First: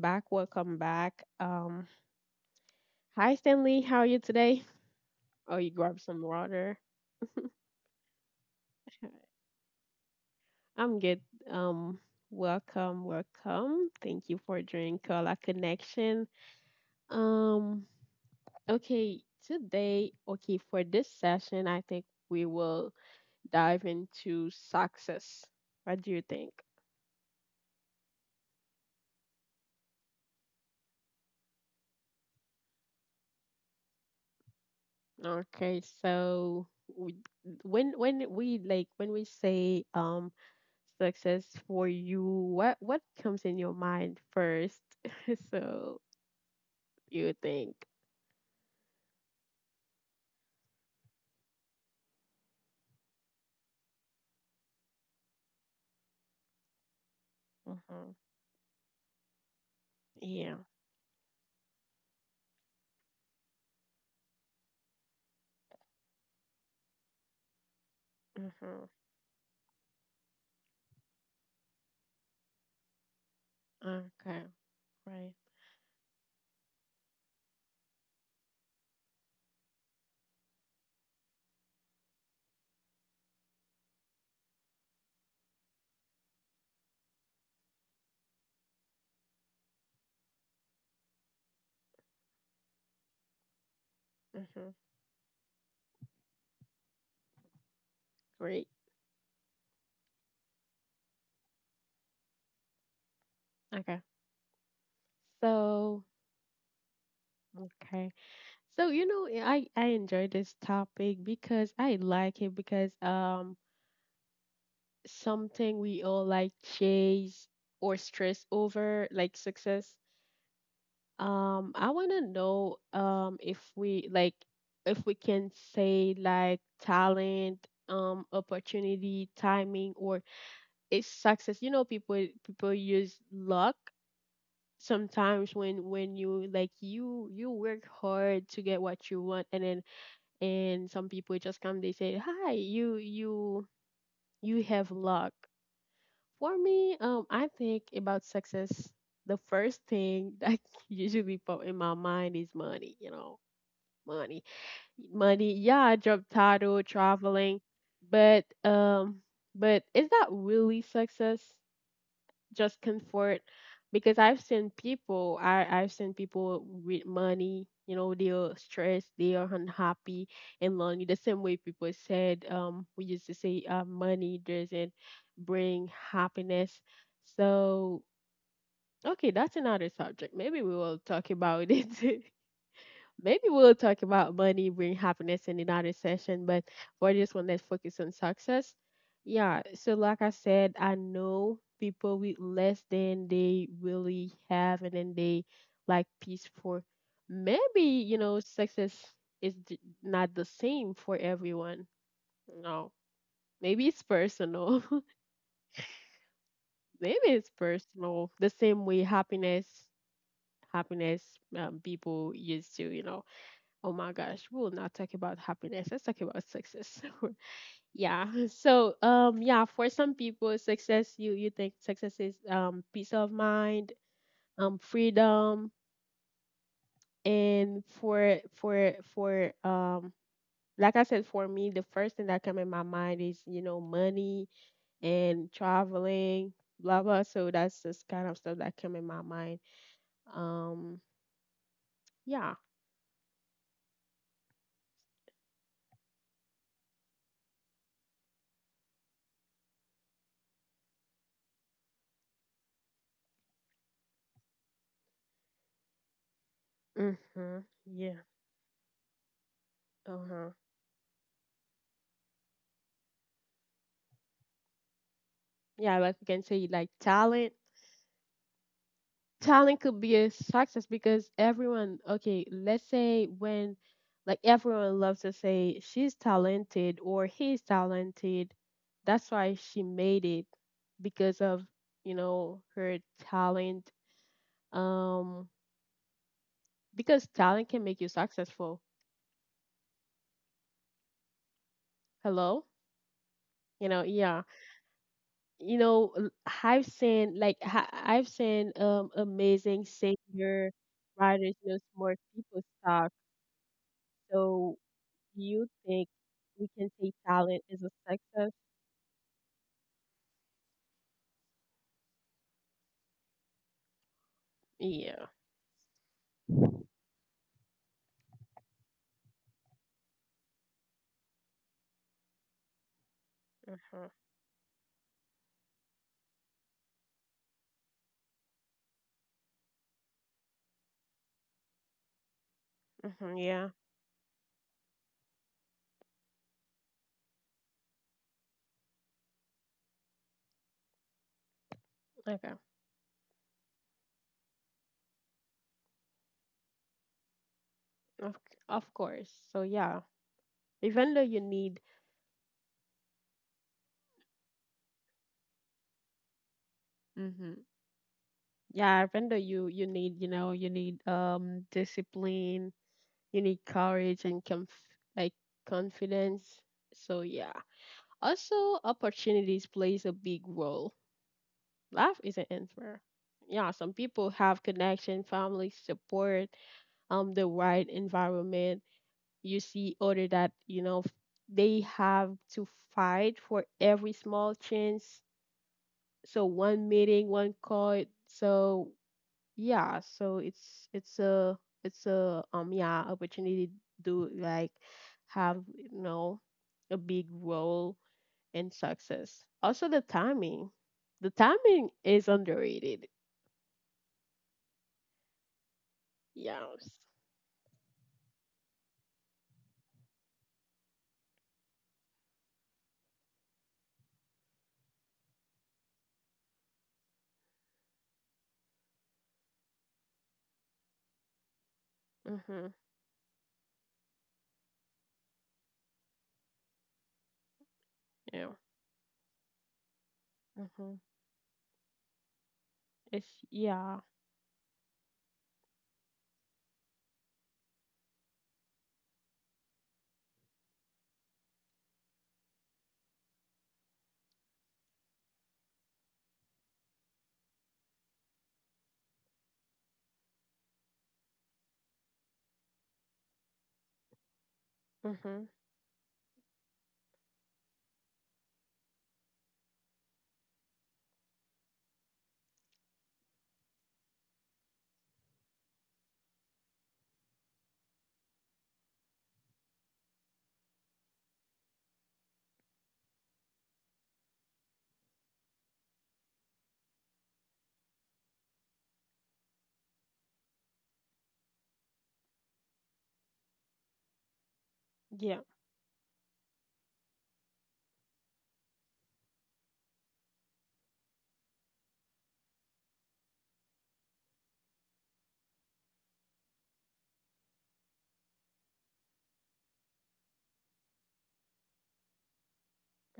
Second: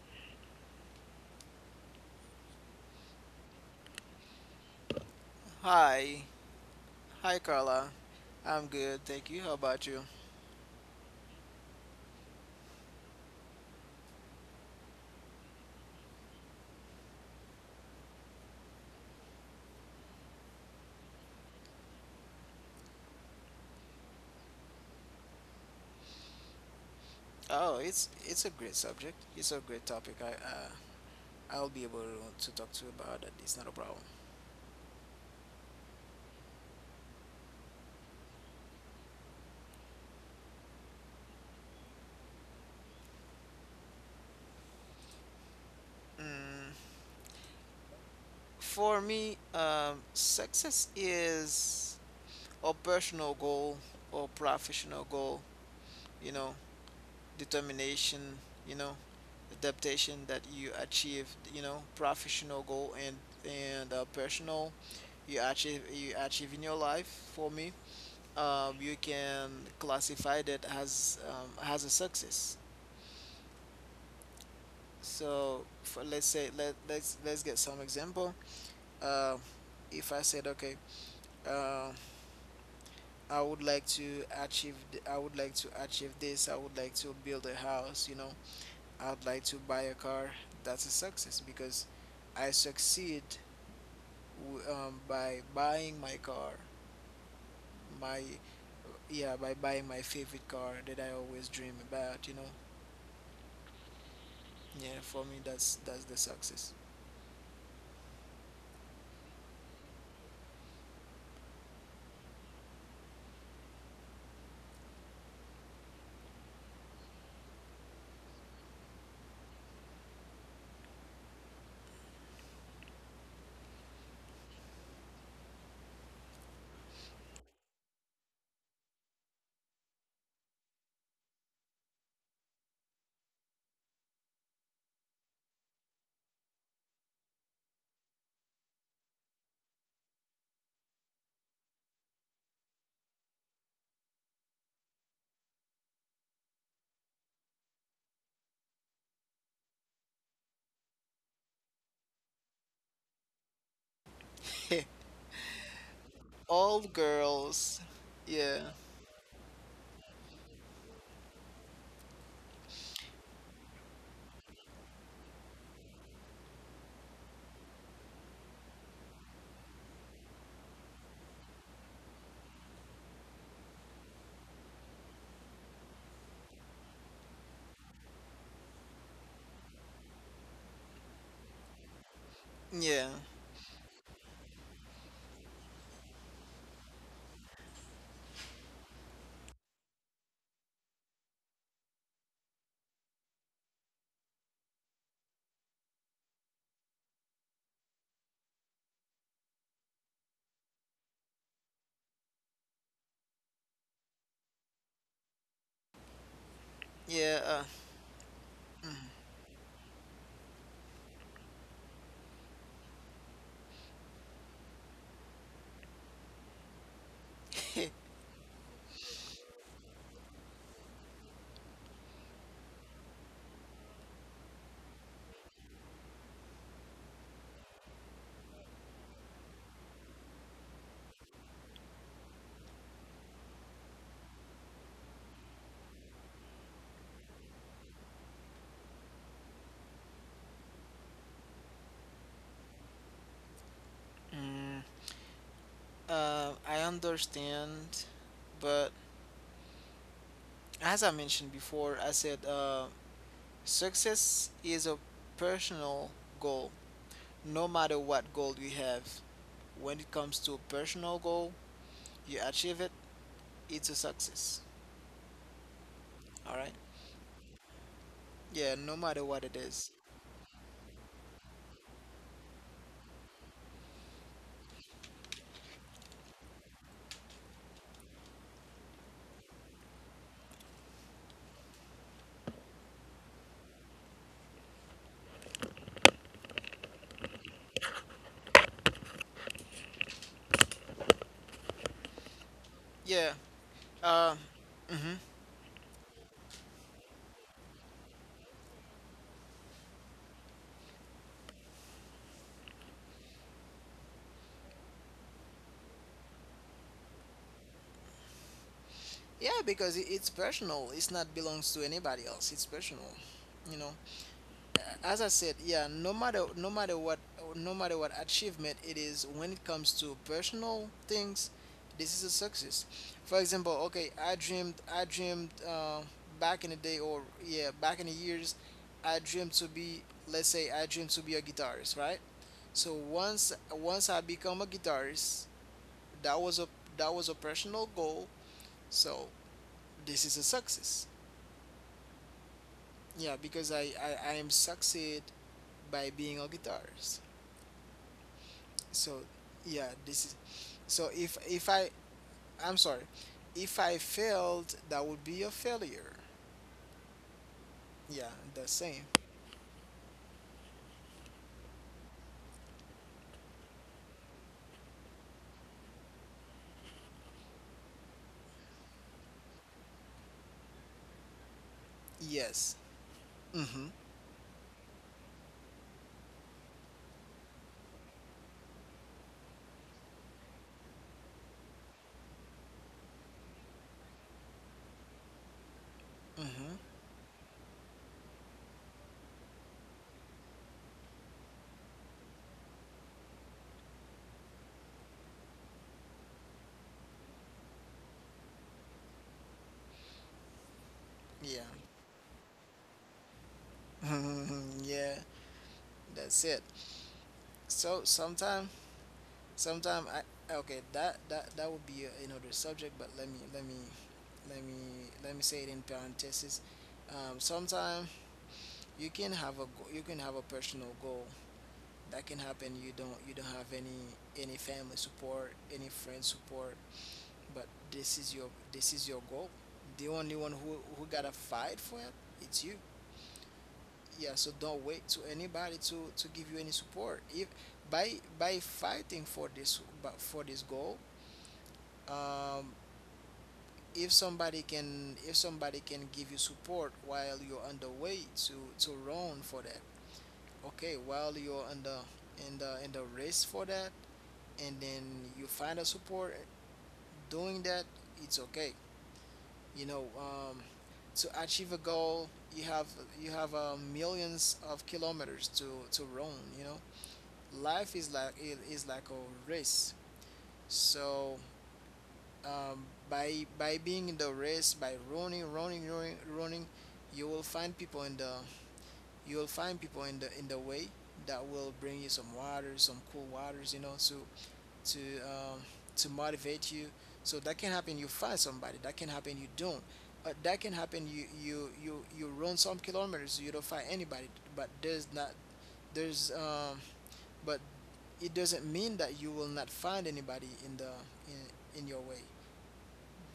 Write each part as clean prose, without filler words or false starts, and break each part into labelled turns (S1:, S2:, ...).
S1: back. Welcome back. Hi Stanley, how are you today? Oh, you grabbed some
S2: Hi.
S1: water.
S2: Hi, Carla. I'm good, thank you. How about you?
S1: I'm good. Um, Welcome, welcome. Thank you for joining Koala Connection. Um, okay, today, okay, for this session, I think we will dive into success. What do you think?
S2: Oh, it's a great subject. It's a great topic. I'll be able to talk to you about it. It's not a problem.
S1: Okay, so we, when we like when we say success for you, what comes in your mind first? So
S2: Mm,
S1: you think,
S2: for me, success is a personal goal or professional goal, you know,
S1: hmm,
S2: determination, you know, adaptation that
S1: yeah,
S2: you achieve, professional goal and personal you achieve in your life for me. um,
S1: hmm,
S2: you can classify that as a success.
S1: okay, right,
S2: So, let's say, let's get some example. Uh, if I said, okay, uh, I would like to achieve this. I would like to build a house. I would like to buy a car. That's a success because I succeed
S1: hmm,
S2: by buying my car, my
S1: great,
S2: yeah by buying my favorite car that I always dream about. You know.
S1: okay.
S2: Yeah, for me, that's
S1: So
S2: the success.
S1: okay, so you know, yeah, I enjoy this topic because I like it because something we all like chase or stress over, like success. I want to know if we like, if we can say like talent, opportunity, timing, or it's success. You know, people use luck sometimes when you like you work hard to get what you want, and then and some people just come, they say, "Hi, you you have luck." For me, I think about success. The first thing that usually pop in my mind is money. You know, money, money, yeah, I job
S2: All
S1: title traveling,
S2: girls.
S1: but
S2: Yeah.
S1: um but is that really success, just comfort? Because I've seen people, I've seen people with money, you know, they are stressed, they are unhappy and lonely. The same way people said, we used to say, money doesn't bring happiness. So okay, that's another subject, maybe we will talk about it.
S2: Yeah.
S1: Maybe we'll talk about money bring happiness in another session, but for this one, let's focus on success. Yeah, so like I said, I know people with less than they really have, and then they like peace. For maybe, you know, success is not the same for everyone. No, maybe it's personal. Maybe
S2: Yeah.
S1: it's personal, the same way happiness, happiness, people used to, you know. Oh my gosh, we'll not talk about happiness. Let's talk about success. Yeah. So, yeah, for some people, success, you think success is peace of mind, freedom, and for like I said, for me, the first thing that come in my mind is, you know, money and traveling, blah blah. So that's just kind of stuff that come in my mind. Um, yeah.
S2: Mm, I understand, but as I mentioned before, I said success is a personal goal. No
S1: Mhm.
S2: matter what
S1: Yeah.
S2: goal you have, when it
S1: Uh
S2: comes to
S1: huh.
S2: a personal goal, you achieve it, it's a success.
S1: Yeah, like we can
S2: All right?
S1: say like talent,
S2: Yeah, no matter what it
S1: talent
S2: is.
S1: could be a success, because everyone, okay, let's say when, like everyone loves to say she's talented or he's talented, that's why she made it, because of, you know, her talent. um because talent can make you successful. Hello?
S2: Yeah.
S1: You know,
S2: Uh,
S1: yeah,
S2: mhm.
S1: you know, I've seen like I've seen amazing singer, writers, you know, smart people talk. So you think we can say talent is a success?
S2: Yeah, because it's personal. It's not belongs to anybody else. It's personal. You know, as I
S1: Yeah.
S2: said, yeah. No matter what achievement it is, when it comes to personal things, this is a success. For example, okay,
S1: Mm-hmm.
S2: I dreamed back in the day, or yeah, back in the years, I dreamed to be. Let's say I dreamed to be a guitarist, right? So
S1: Mm-hmm.
S2: once
S1: Yeah.
S2: once I become a guitarist, that was a that was a personal goal. So this is a success.
S1: Okay.
S2: Yeah, because I am succeed by being a guitarist.
S1: Of of
S2: So
S1: course. So
S2: yeah,
S1: yeah,
S2: this is so
S1: even though you
S2: if I
S1: need,
S2: I'm sorry, if I failed that would be a failure.
S1: mm-hmm,
S2: Yeah, the same.
S1: yeah, even though you need, you know, you need discipline, you need courage and conf, like confidence. So yeah. Also, opportunities plays a big role. Life isn't
S2: Yes.
S1: unfair. Yeah,
S2: Mm-hmm.
S1: some people have connection, family support, the right environment. You see other that you know they have to fight for every small chance. So
S2: Mm-hmm.
S1: one meeting, one call. So yeah, so it's a, it's a yeah, opportunity to, like, have, you know, a big role in success. Also the timing. The
S2: Yeah.
S1: timing is underrated.
S2: Yeah, that's it.
S1: Yes,
S2: So sometime sometime I okay, that would be another subject, but let me let me say it in parentheses. Sometime you can have you can have a personal goal that can happen.
S1: mhm,
S2: You don't have any family support, any friend support, but
S1: yeah,
S2: this is your goal. The only one who
S1: mhm,
S2: gotta fight for it, it's you.
S1: it's yeah,
S2: Yeah. So don't wait to anybody to give you any support if by by fighting for this, but for this goal um if somebody can give you support while you're on the way to run for that. Okay, while you're in the race for that, and then you
S1: mhm,
S2: find a support doing that, it's okay. You know, um, to achieve a goal, you have you have millions of kilometers to run. Life is like it is like a race. So, by being in the race, by running, running, running, running, you will find people in the you'll find people in the way that will bring you some waters, some cool waters, to
S1: yeah,
S2: um, to motivate you. So that can happen. You find somebody. That can happen. You don't. That can happen. You run some kilometers. You don't find anybody. But there's not there's but it doesn't mean that you will not find anybody in your way.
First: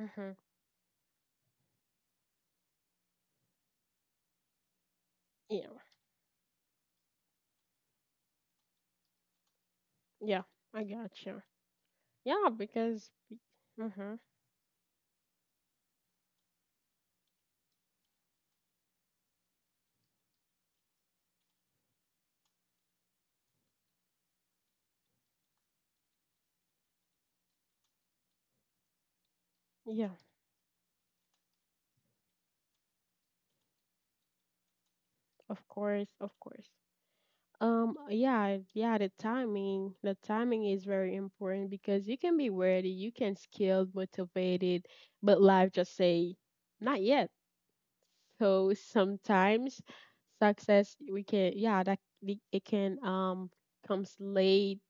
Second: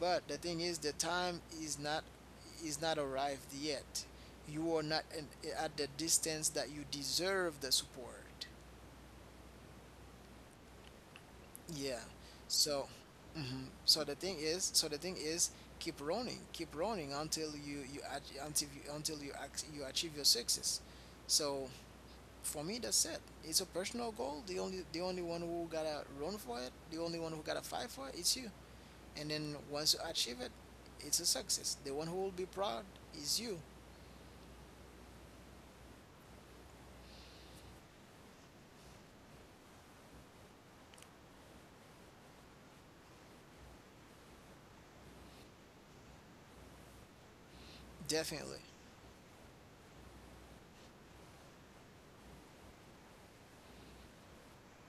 S2: But the thing is, the time is not arrived yet. You are not in,
S1: yeah.
S2: at the distance that you deserve the support.
S1: Yeah, I gotcha.
S2: Yeah.
S1: Yeah,
S2: So,
S1: because
S2: mhm. so the
S1: mhm.
S2: thing is, so the thing is, keep running until you ach- until you ac- you achieve your success. So for me, that's it. It's a personal goal. The only one who gotta run for it, the only one who gotta fight for it, it's you. And then once you
S1: Yeah,
S2: achieve it, it's a success. The one who will be proud is you.
S1: of course, of course. Yeah, yeah, the timing is very important, because you can be ready, you can skilled, motivated, but life just say not yet.
S2: Definitely.
S1: So sometimes success we can, yeah, that it can comes late,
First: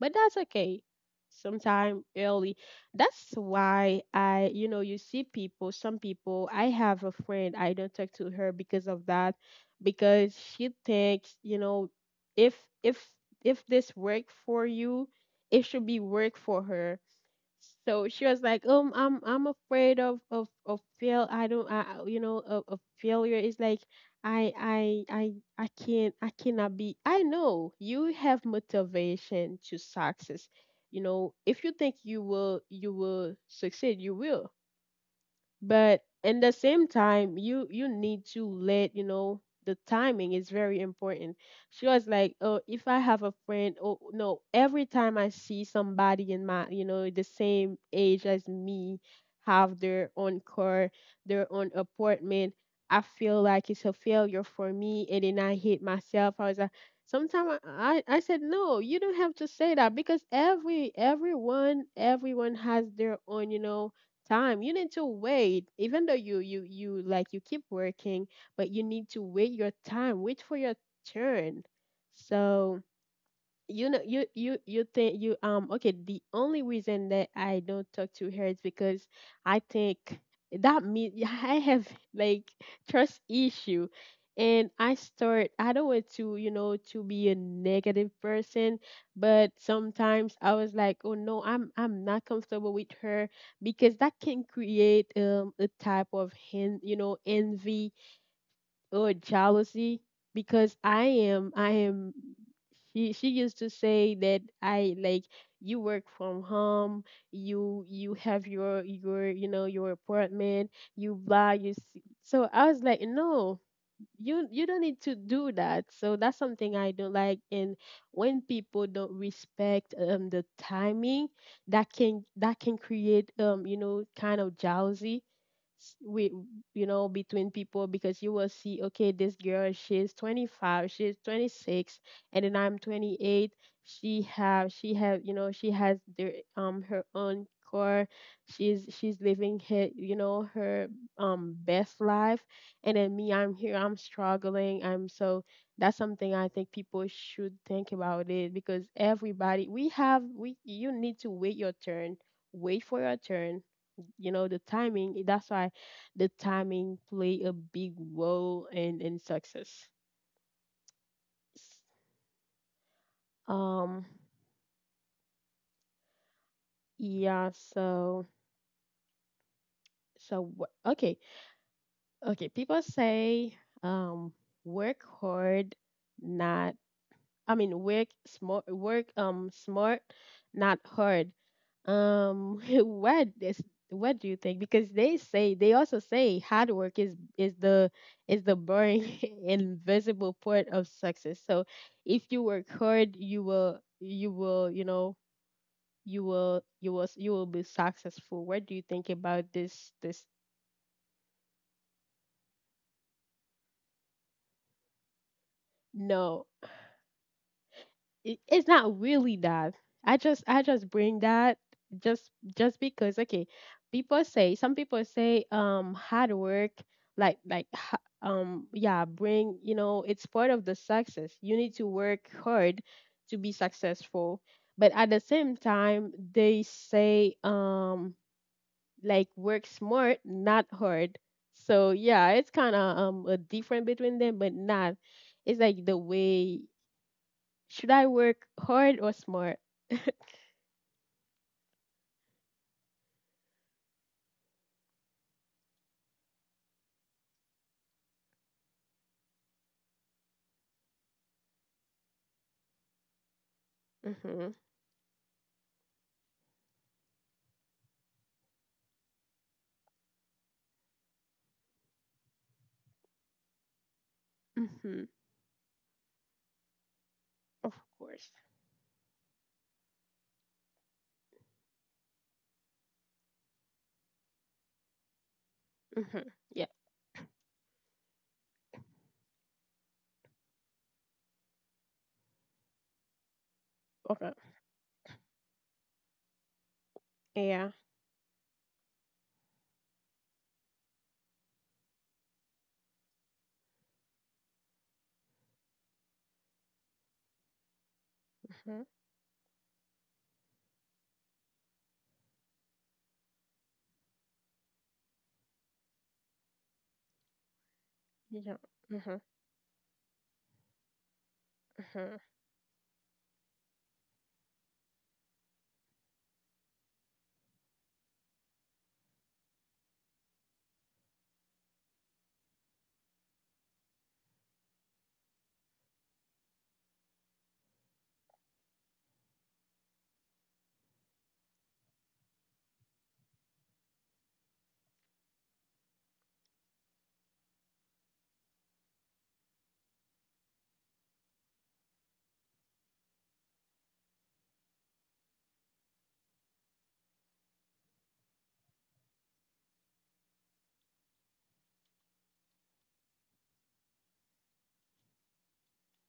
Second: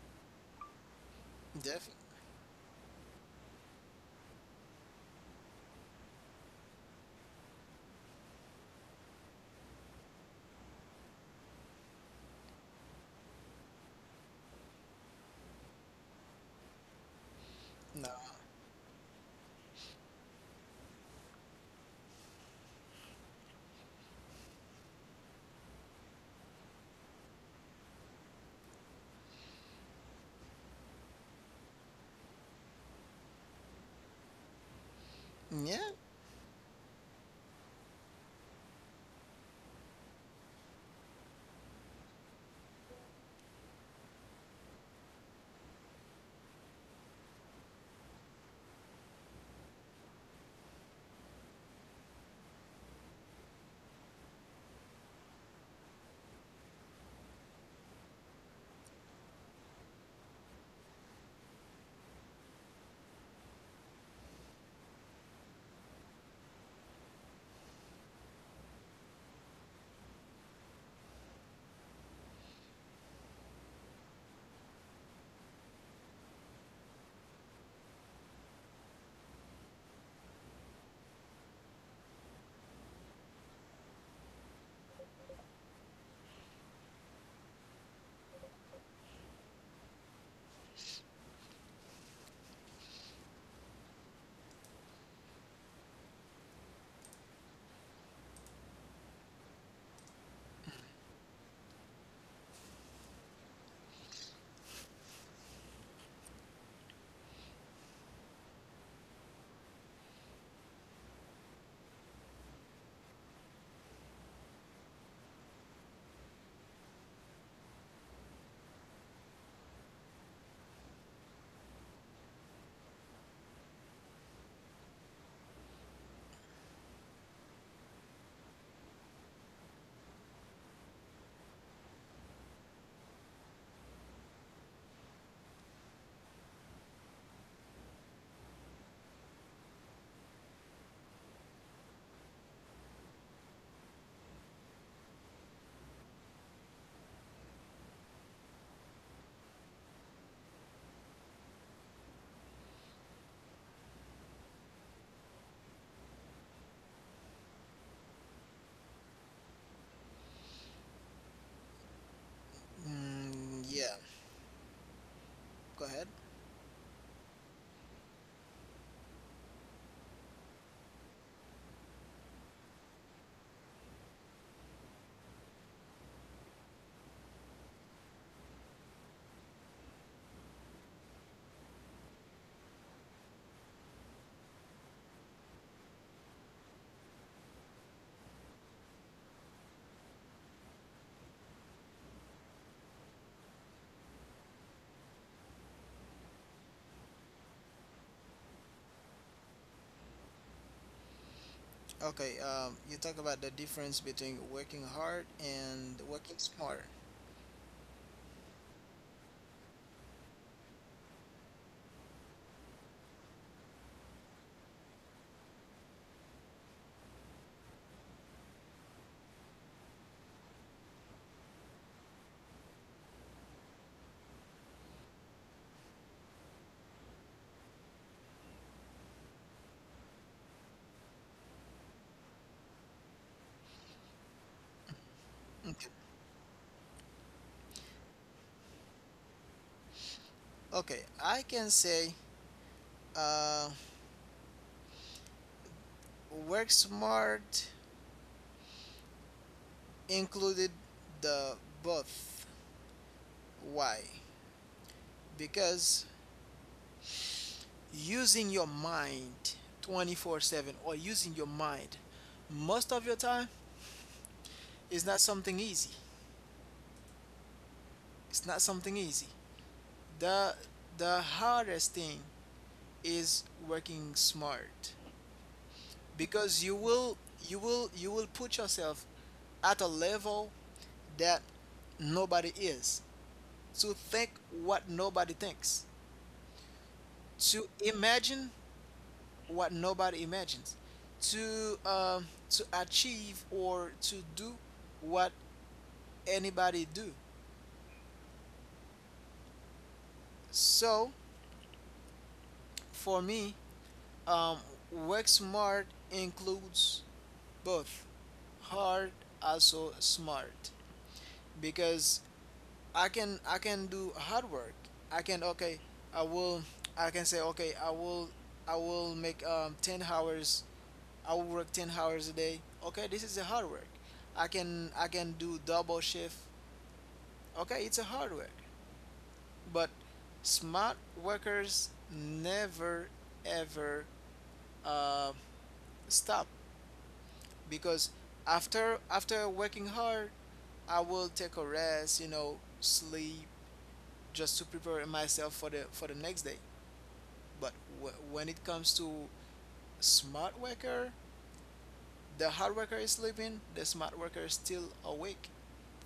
S1: but that's okay. Sometime
S2: Definitely.
S1: early. That's why I, you know, you see people, some people, I have a friend, I don't talk to her because of that, because she thinks, you know, if if if this work for you, it should be work for her. So
S2: No.
S1: she was like, I'm afraid of fail. I don't, you know, of failure. It's like I can't, I cannot be. I know you have motivation to success. You know, if you think you will, you will succeed, you will,
S2: Yeah.
S1: but in the same time you need to let you know the timing is very important. She was like, oh, if I have a friend, oh no, every time I see somebody in my, you know, the same age as me, have their own car, their own apartment, I feel like it's a failure for me, and then I hate myself. I was like, sometimes I said, no, you don't have to say that, because every, everyone has their own, you know, time. You need to wait, even though you like, you keep working, but you need to wait your time, wait for your turn. So, you know, you think you okay, the only reason that I don't talk to her is because I think that me, I have, like, trust issue, and I start, I don't want to, you know, to be a negative person, but sometimes I was like, oh no, I'm not comfortable with her, because that can create a type of hen, you know, envy or jealousy. Because I am, she used to say that I, like, you work from home, you have your, you know, your apartment, you buy, you see. So I was like, no, you don't need to do that. So that's something I don't like. And when people don't respect the timing, that can create you know, kind of jealousy with, you know, between people, because you will see, okay, this girl, she's 25, she's 26, and then I'm 28. She have, you know, she has their her own car. She's living her, you know, her best life. And then me, I'm here, I'm struggling. I'm so, that's something I think people should think about it, because everybody, we have, we, you need to wait your turn, wait for your turn. You know, the timing, that's why the timing play a big role in success.
S2: Mm, yeah,
S1: Um
S2: go ahead.
S1: yeah, so so okay. Okay, people say um work hard, not, I mean, work smart, not hard. What is, what do you think? Because they say, they also say hard work is the, is the boring invisible part of success. So if you work hard, you will, you will, you know, you will, you will, you will be successful. What do you think about this,
S2: Okay, you talk about the difference between working hard and working
S1: no,
S2: smarter.
S1: it, it's not really that. I just, I just bring that, just just because, okay, people say, some people say hard work, like yeah, bring, you know, it's part of the success. You need to work hard to be successful, but at the same time they say like work smart, not hard. So yeah, it's kind of a difference between them, but not. It's like
S2: Okay.
S1: the way, should I work hard or smart?
S2: Okay, I can say, uh, work smart included the both. Why?
S1: Mm-hmm.
S2: Because using your mind 24/7 or using your mind most of your time
S1: Mm-hmm.
S2: is not something easy.
S1: Of course.
S2: It's not something easy. The, the hardest thing is working smart
S1: Mm-hmm. Yeah.
S2: because you will put yourself at a level that nobody is to
S1: Okay.
S2: think, what nobody thinks
S1: Yeah.
S2: to imagine, what nobody imagines to achieve or to do what anybody do.
S1: Mm-hmm.
S2: So, for me, um, work smart includes both,
S1: Yeah.
S2: hard
S1: Mm-hmm.
S2: also smart,
S1: Mm-hmm.
S2: because I can do hard work. I can okay I will I can say, okay, I will make, 10 hours. I will work 10 hours a day. Okay, this is a hard work. I can do double shift. Okay, it's a hard work. But smart workers never ever uh, stop, because after working hard, I will take a rest, sleep, just to prepare myself for the next day. But when it comes to smart worker, the hard worker is sleeping, the smart worker is still awake,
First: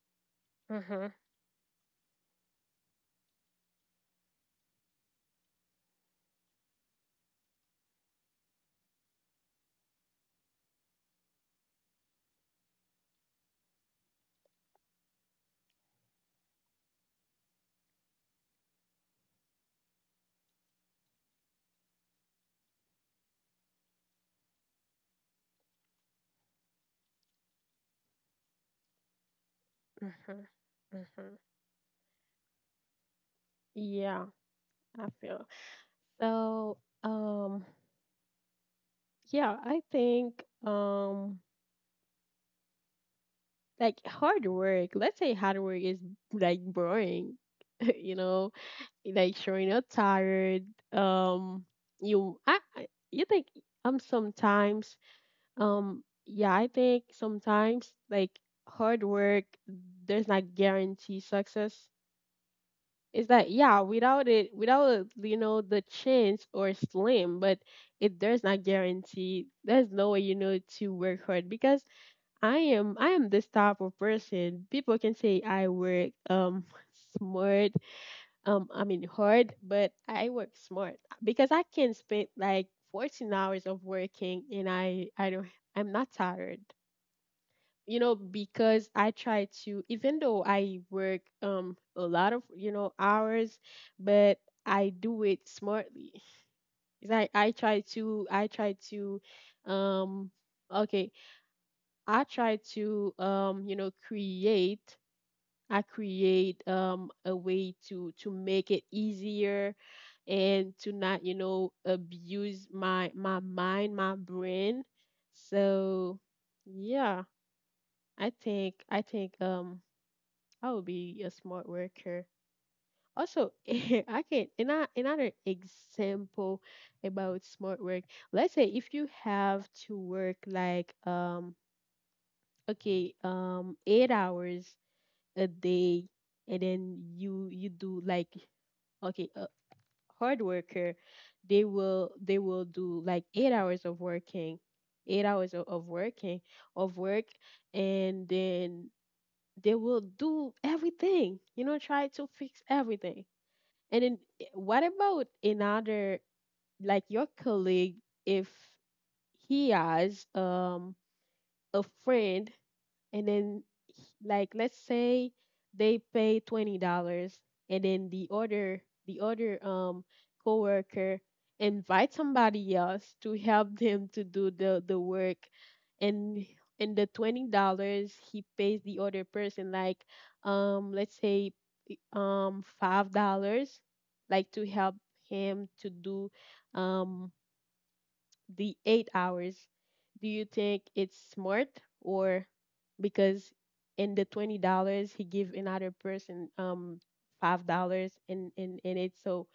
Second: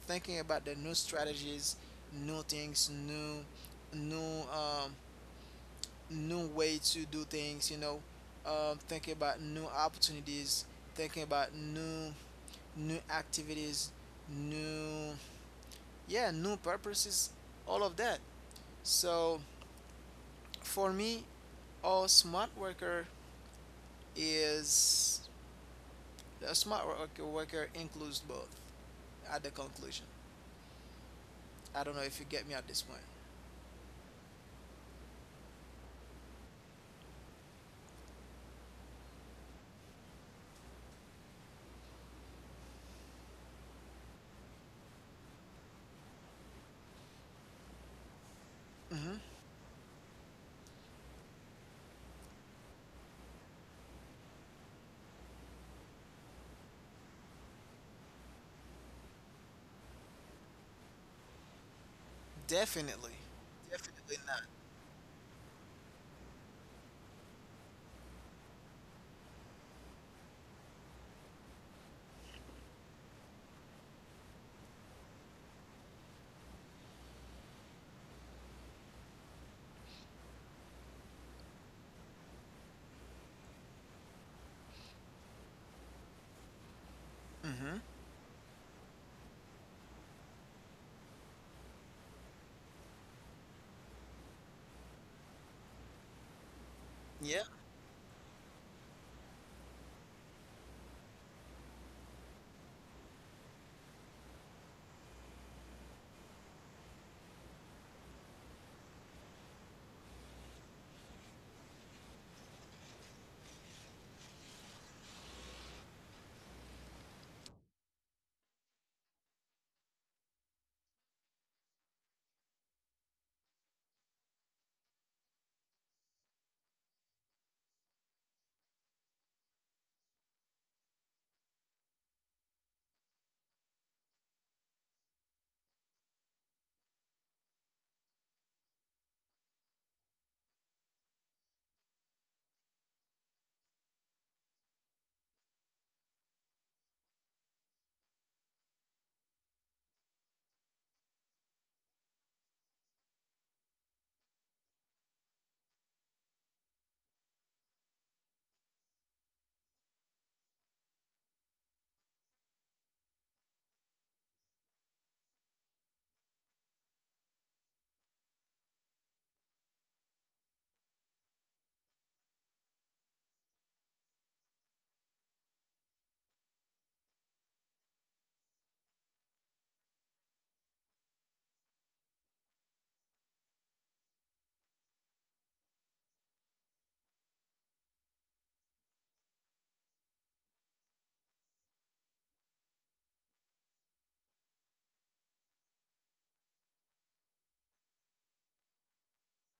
S2: thinking about the new
S1: Mm-hmm.
S2: strategies, new things, new um, new way to do things, thinking about new opportunities, thinking about new activities, new yeah, new purposes, all of that. So for me, a smart worker is a smart worker includes both, at the conclusion.
S1: Mm-hmm. Mm-hmm.
S2: I don't know if you get me at this point.
S1: Yeah. I feel so. Um. Yeah, I think like hard work, let's say hard work is like boring, you know,
S2: Hmm.
S1: like showing up tired. Um you, I, you think sometimes yeah, I think sometimes like hard work, there's not guarantee success.
S2: Definitely.
S1: It's that yeah,
S2: Definitely
S1: without
S2: not.
S1: it, without, you know, the chance or slim, but it, there's not guarantee. There's no way, you know, to work hard, because I am this type of person. People can say I work smart, I mean hard, but I work smart, because I can spend like 14 hours of working and I don't, I'm not tired.
S2: Hmm.
S1: You know, because I try to, even though I work a lot of, you know, hours, but I do it smartly. It's like
S2: Yeah.
S1: I try to um okay I try to you know create I create a way to make it easier, and to not abuse my mind, my brain, so yeah, I think I would be a smart worker. Also, I can another example about smart work. Let's say if you have to work like okay 8 hours a day, and then you do like, okay, a hard worker, they will do like 8 hours of working, 8 hours of working of work, and then they will do everything, you know, try to fix everything. And then, what about another, like, your colleague? If he has a friend, and then, like, let's say, they pay $20, and then the other coworker invite somebody else to help them to do the work, and the $20 he pays the other person like, let's say, $5, like, to help him to do um the 8 hours, do you think it's smart? Or because in the $20 he give another person $5 in it? So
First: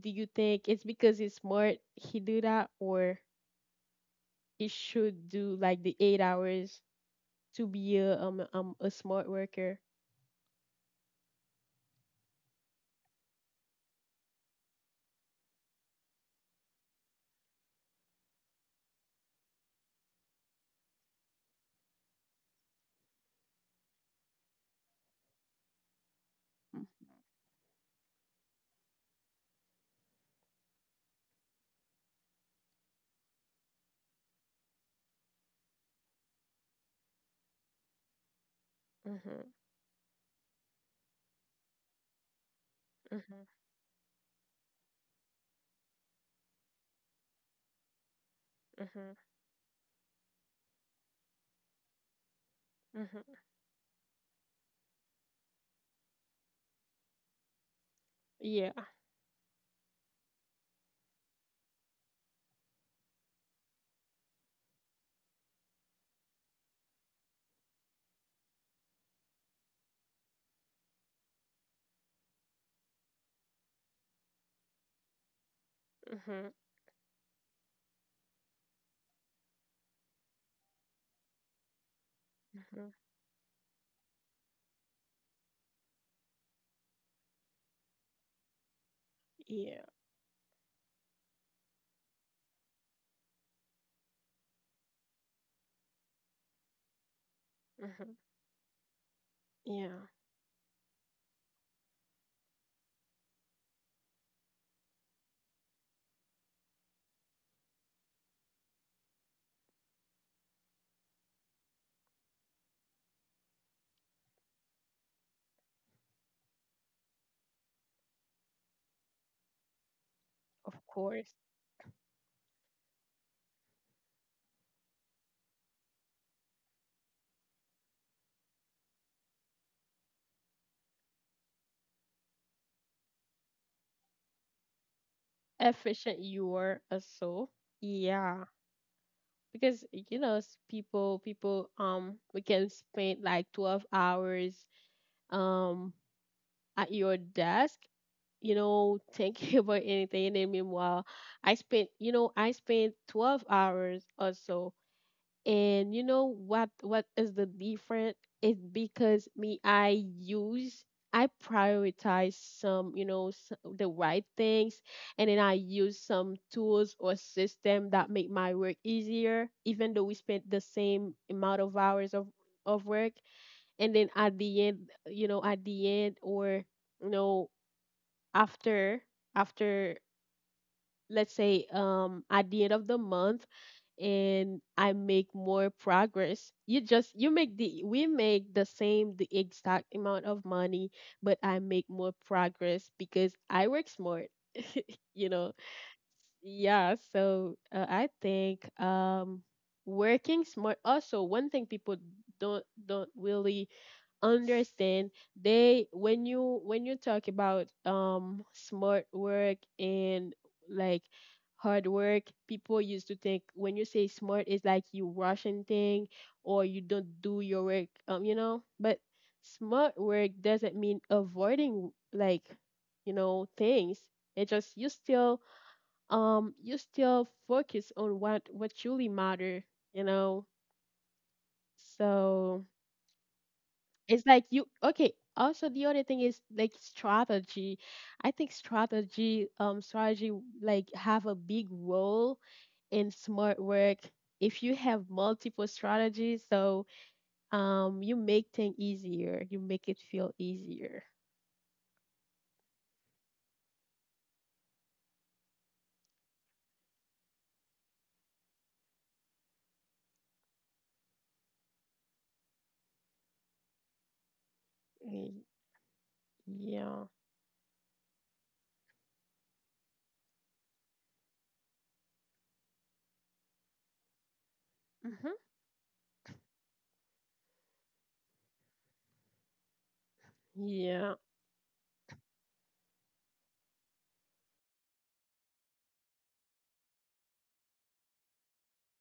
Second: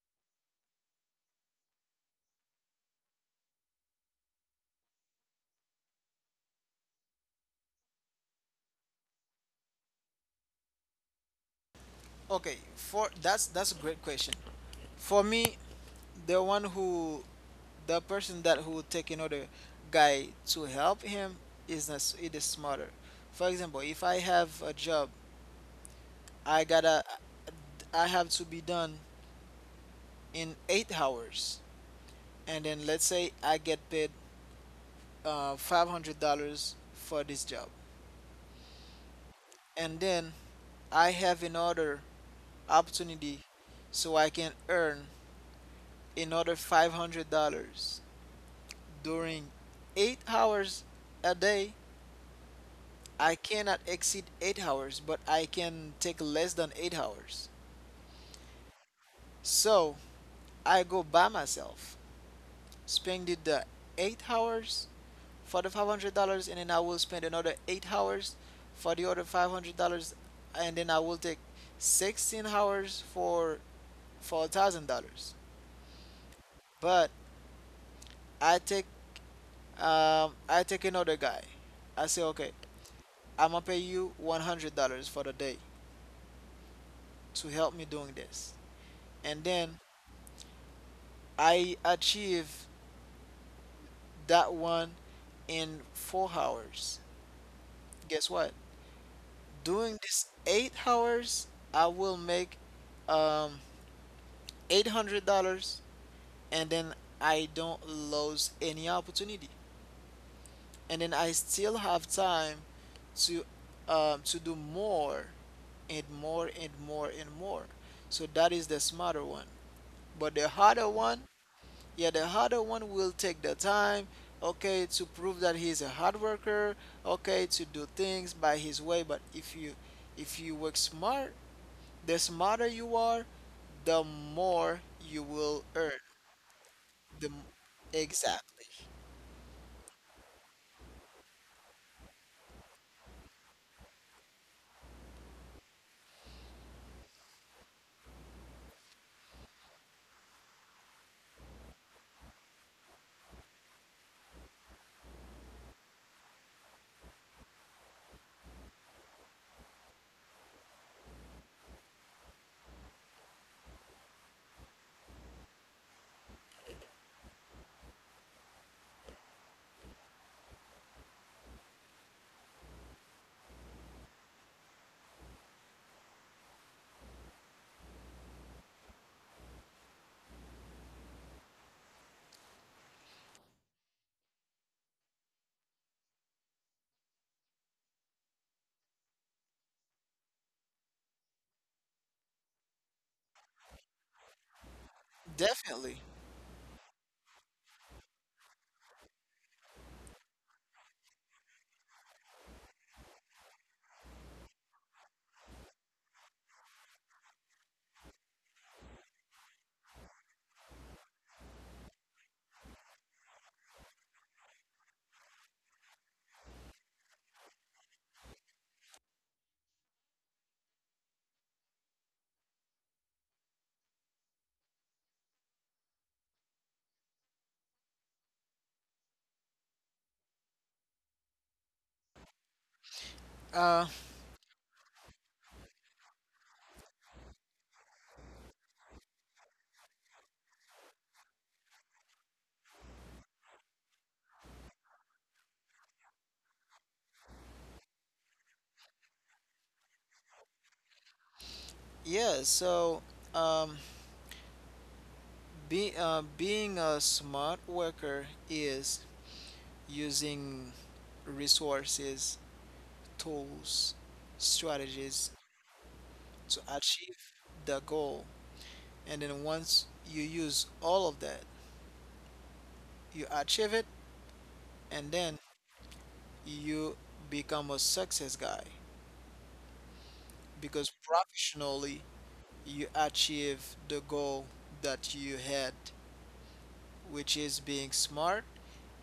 S1: do you think it's because it's smart he do that, or he should do like the 8 hours to be a smart worker?
S2: Okay. For that's a great question. For me, the one who the person that who would take another guy to help him is not it is smarter. For example, if I have a job, I gotta I have to be done in 8 hours, and then let's say I get paid, $500 for this job,
S1: Mm-hmm,
S2: and then I have another opportunity,
S1: mm-hmm,
S2: so I can earn another $500
S1: mm-hmm,
S2: during 8 hours a day. I
S1: mm-hmm.
S2: cannot exceed 8 hours, but I can take less than 8 hours.
S1: Yeah.
S2: So I go by myself, spend it the 8 hours for the $500, and then I will spend another 8 hours for the other $500, and then I will take 16 hours for $1,000.
S1: Mm-hmm,
S2: But I take I take another guy. I say, okay,
S1: mm-hmm.
S2: I'm gonna pay you $100 for the day to help me doing this. And then
S1: Yeah.
S2: I achieve that one in 4 hours.
S1: Mm-hmm.
S2: Guess what? Doing
S1: Yeah.
S2: this 8 hours, I will make, um, $800, and then I don't lose any opportunity, and then I still have time to to do more and more and more and more. So that is the smarter one. But the harder
S1: Of
S2: one
S1: course.
S2: yeah, the harder one will take the time, okay, to prove that he's a hard worker, okay, to do things by his way. But if you work smart, the smarter you are, the more you will earn.
S1: Efficient you were a
S2: The m-
S1: soul. Yeah,
S2: exactly.
S1: because you know, people, we can spend like 12 hours um at your desk, you know, thinking about anything. And then meanwhile, I spent 12 hours or so, and you know what is the difference? It's because, me, I prioritize some, you know, the right things, and then I use some tools or system that make my work easier, even though we spent the same amount of hours of work. And then, at the end, you know, at the end or you know after after, let's say, at the end of the month, and I make more progress. You just you make the we make the same, the exact amount of money, but I make more progress because I work smart, you know.
S2: Definitely.
S1: Yeah, so, I think working smart also, one thing people don't really understand, they when you talk about smart work and, like, hard work, people used to think when you say smart, it's like you rushing thing or you don't do your work, but smart work doesn't mean avoiding, like, things. It just, you still focus on what truly matter, you know. So,
S2: Uh,
S1: it's like, you. Okay. Also, the other thing is like strategy. I think strategy, like, have a big role in smart work. If you have multiple strategies, so, you make things easier. You make it feel easier.
S2: yeah, so, um, being a smart worker is using resources, tools, strategies,
S1: Y-
S2: to
S1: Yeah,
S2: achieve the goal. And then once you use all of that, you achieve it, and
S1: hmm
S2: then you become a success guy, because
S1: yeah,
S2: professionally you achieve the goal that you had, which is being smart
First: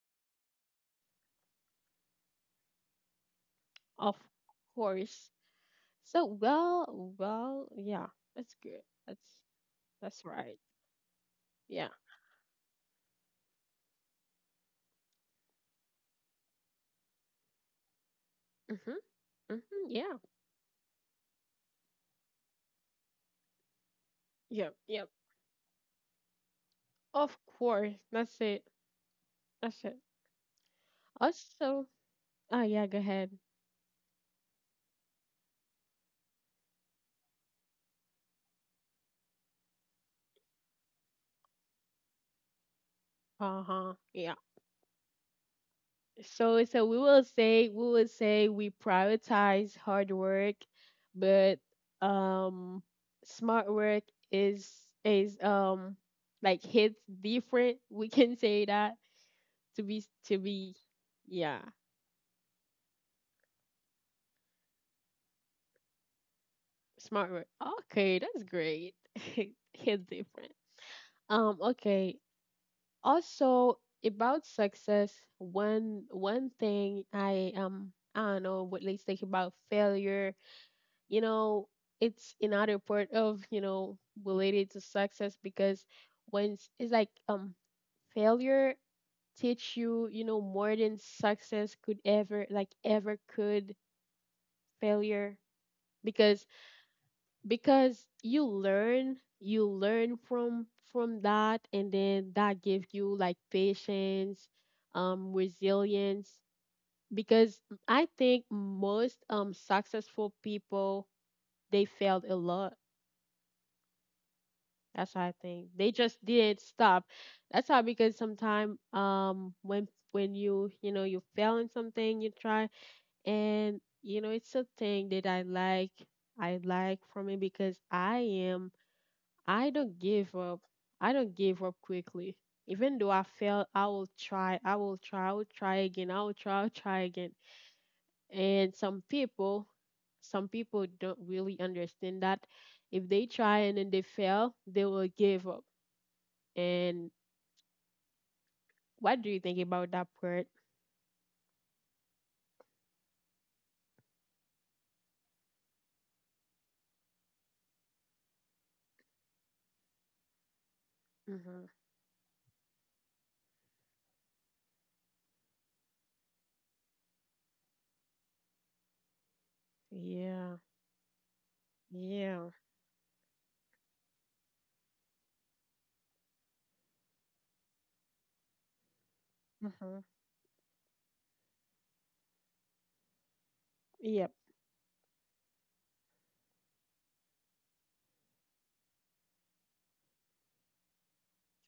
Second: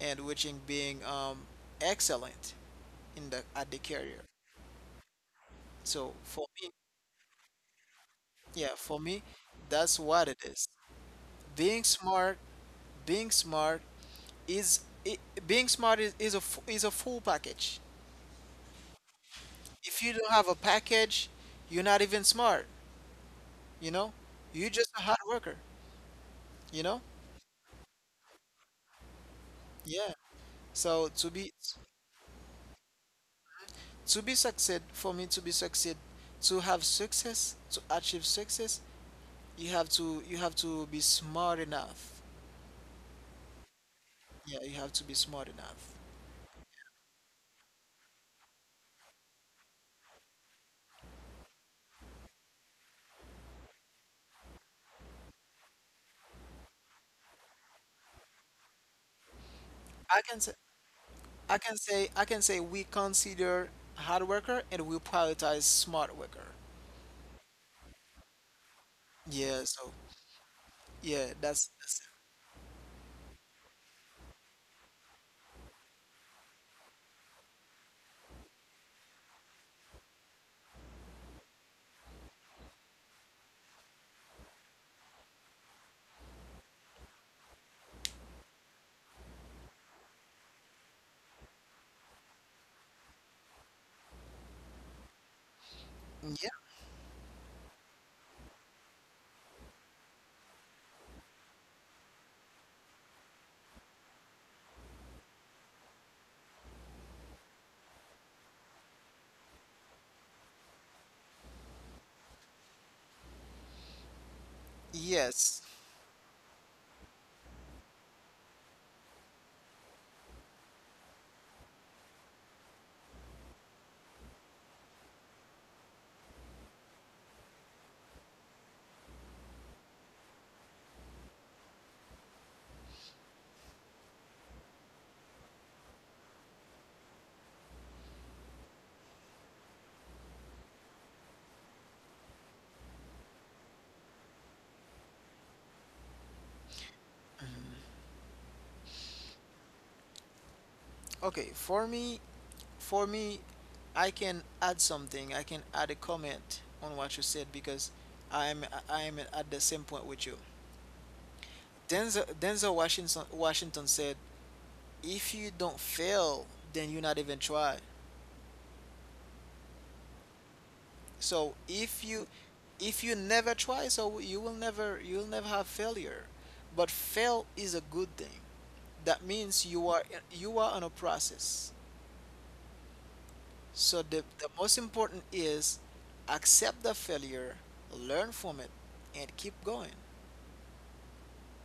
S2: and which is being, excellent in the at the
S1: of
S2: career.
S1: course.
S2: So
S1: So,
S2: for me,
S1: well, yeah. That's
S2: yeah,
S1: good.
S2: for me,
S1: That's
S2: that's
S1: that's
S2: what it
S1: right.
S2: is. Being
S1: Yeah.
S2: smart, being smart, is I being smart is a full package.
S1: Mhm. Mhm.
S2: If
S1: Yeah.
S2: you don't have a package, you're not even smart. You know,
S1: Yeah.
S2: you're just
S1: Yeah.
S2: a hard worker. You know,
S1: Of course, that's it. That's it.
S2: yeah. So,
S1: Also, oh yeah, go ahead.
S2: to be succeed for me, to achieve success, you have to be smart enough.
S1: Uh-huh. Yeah.
S2: Yeah, you have to be smart enough.
S1: So, we will say we prioritize hard work, but um smart work is is um, like, hits different. We can say that,
S2: I
S1: to
S2: can say
S1: be
S2: I
S1: yeah,
S2: can say I can say we consider hard worker, and we prioritize smart worker.
S1: smart work. Okay, that's great.
S2: Yeah. So
S1: Hits different.
S2: yeah,
S1: Um
S2: that's
S1: okay, Also, about success, one thing, I don't know what let think about failure. You know, it's another part of, you know, related to success, because when it's like, failure teach you, you know, more than success could ever, like, ever could. Failure.
S2: it.
S1: because
S2: Yeah.
S1: because you learn from that, and then that gives you, like, patience, resilience, because I think most, successful people, they failed a lot. That's how. I
S2: Yes.
S1: think they just didn't stop. That's how. Because sometimes, when you know, you fail in something, you try. And you know, it's a thing that I like from it, because I am. I don't give up. I don't give up quickly. Even though I fail, I will try. I will try. I will try again. I will try. I'll try again. And some people don't really understand that. If they try and then they fail, they will give up. And what do you think about that part?
S2: Okay, for me, I can add something. I can add a comment on what you said, because I'm at the same point with you.
S1: Mm-hmm.
S2: Denzel Washington said, "If you don't fail, then you not even try."
S1: Yeah.
S2: So if you
S1: Yeah.
S2: if you never try, so you'll never have failure. But fail is a good thing. That means you
S1: Mm-hmm.
S2: are you are on a process. So the,
S1: Yep.
S2: the most important is accept the failure, learn from it, and keep going.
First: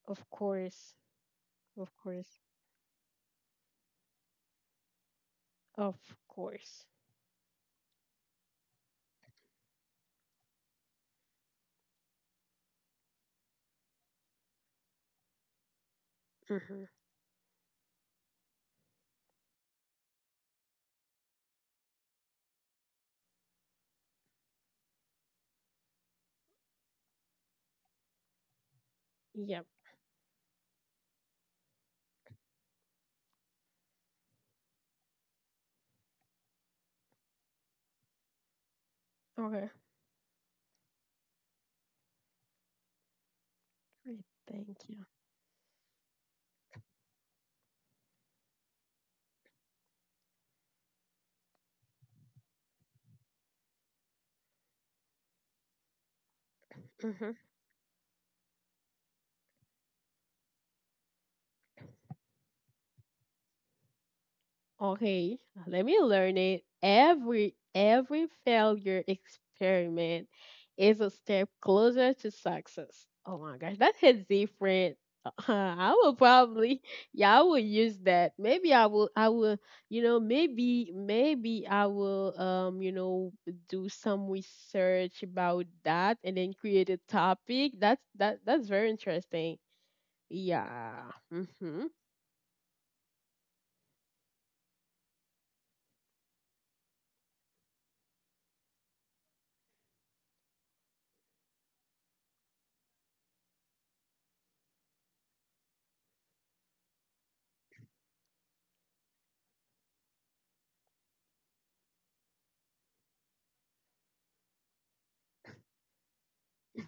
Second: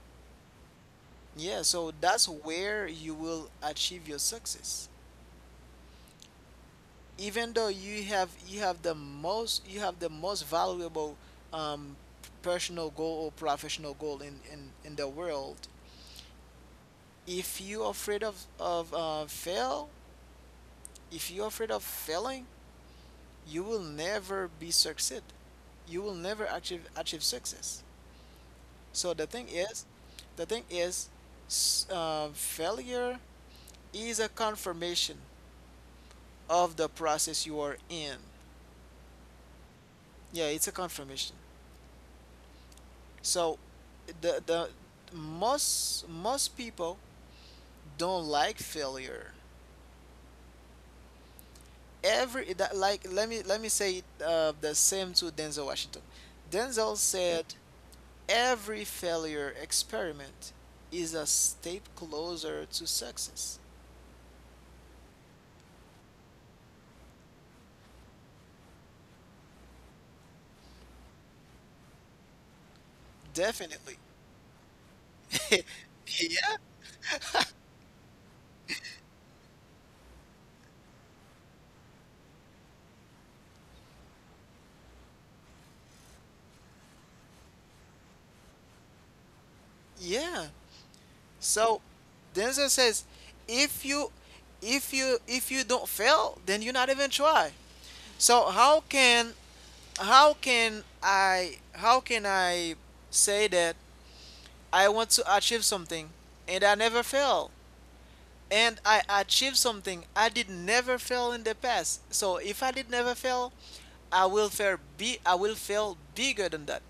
S1: Of course.
S2: Yeah, so
S1: Of
S2: that's
S1: course.
S2: where you will achieve your success.
S1: Of course.
S2: Even though you have the most you have the most valuable um, personal goal or professional goal in the world,
S1: Mm-hmm.
S2: if you afraid of if you're afraid of failing, you will never be succeed. You will never achieve success. So the thing
S1: Yep.
S2: is, the thing is, failure is a confirmation of the process you are in.
S1: Okay.
S2: Yeah, it's a confirmation. So
S1: Great.
S2: the
S1: Thank you.
S2: most people don't like failure. Every that like let me say it, the same to Denzel Washington. Denzel
S1: Mhm.
S2: said every failure experiment is a step closer to success.
S1: Okay, let me learn it. Every failure experiment is a step closer to success. Oh my gosh, that
S2: Definitely.
S1: hits different. I will
S2: Yeah.
S1: probably, yeah, I will use that. Maybe maybe I will, do some research about that and then create a topic. That's very interesting.
S2: Yeah.
S1: Yeah.
S2: So
S1: Mm-hmm.
S2: the answer says, if you if you don't fail, then you not even try. So how can I how can I say that I want to achieve something and I never fail? And I achieve something I did never fail in the past. So if I did never fail, I will fail bigger than that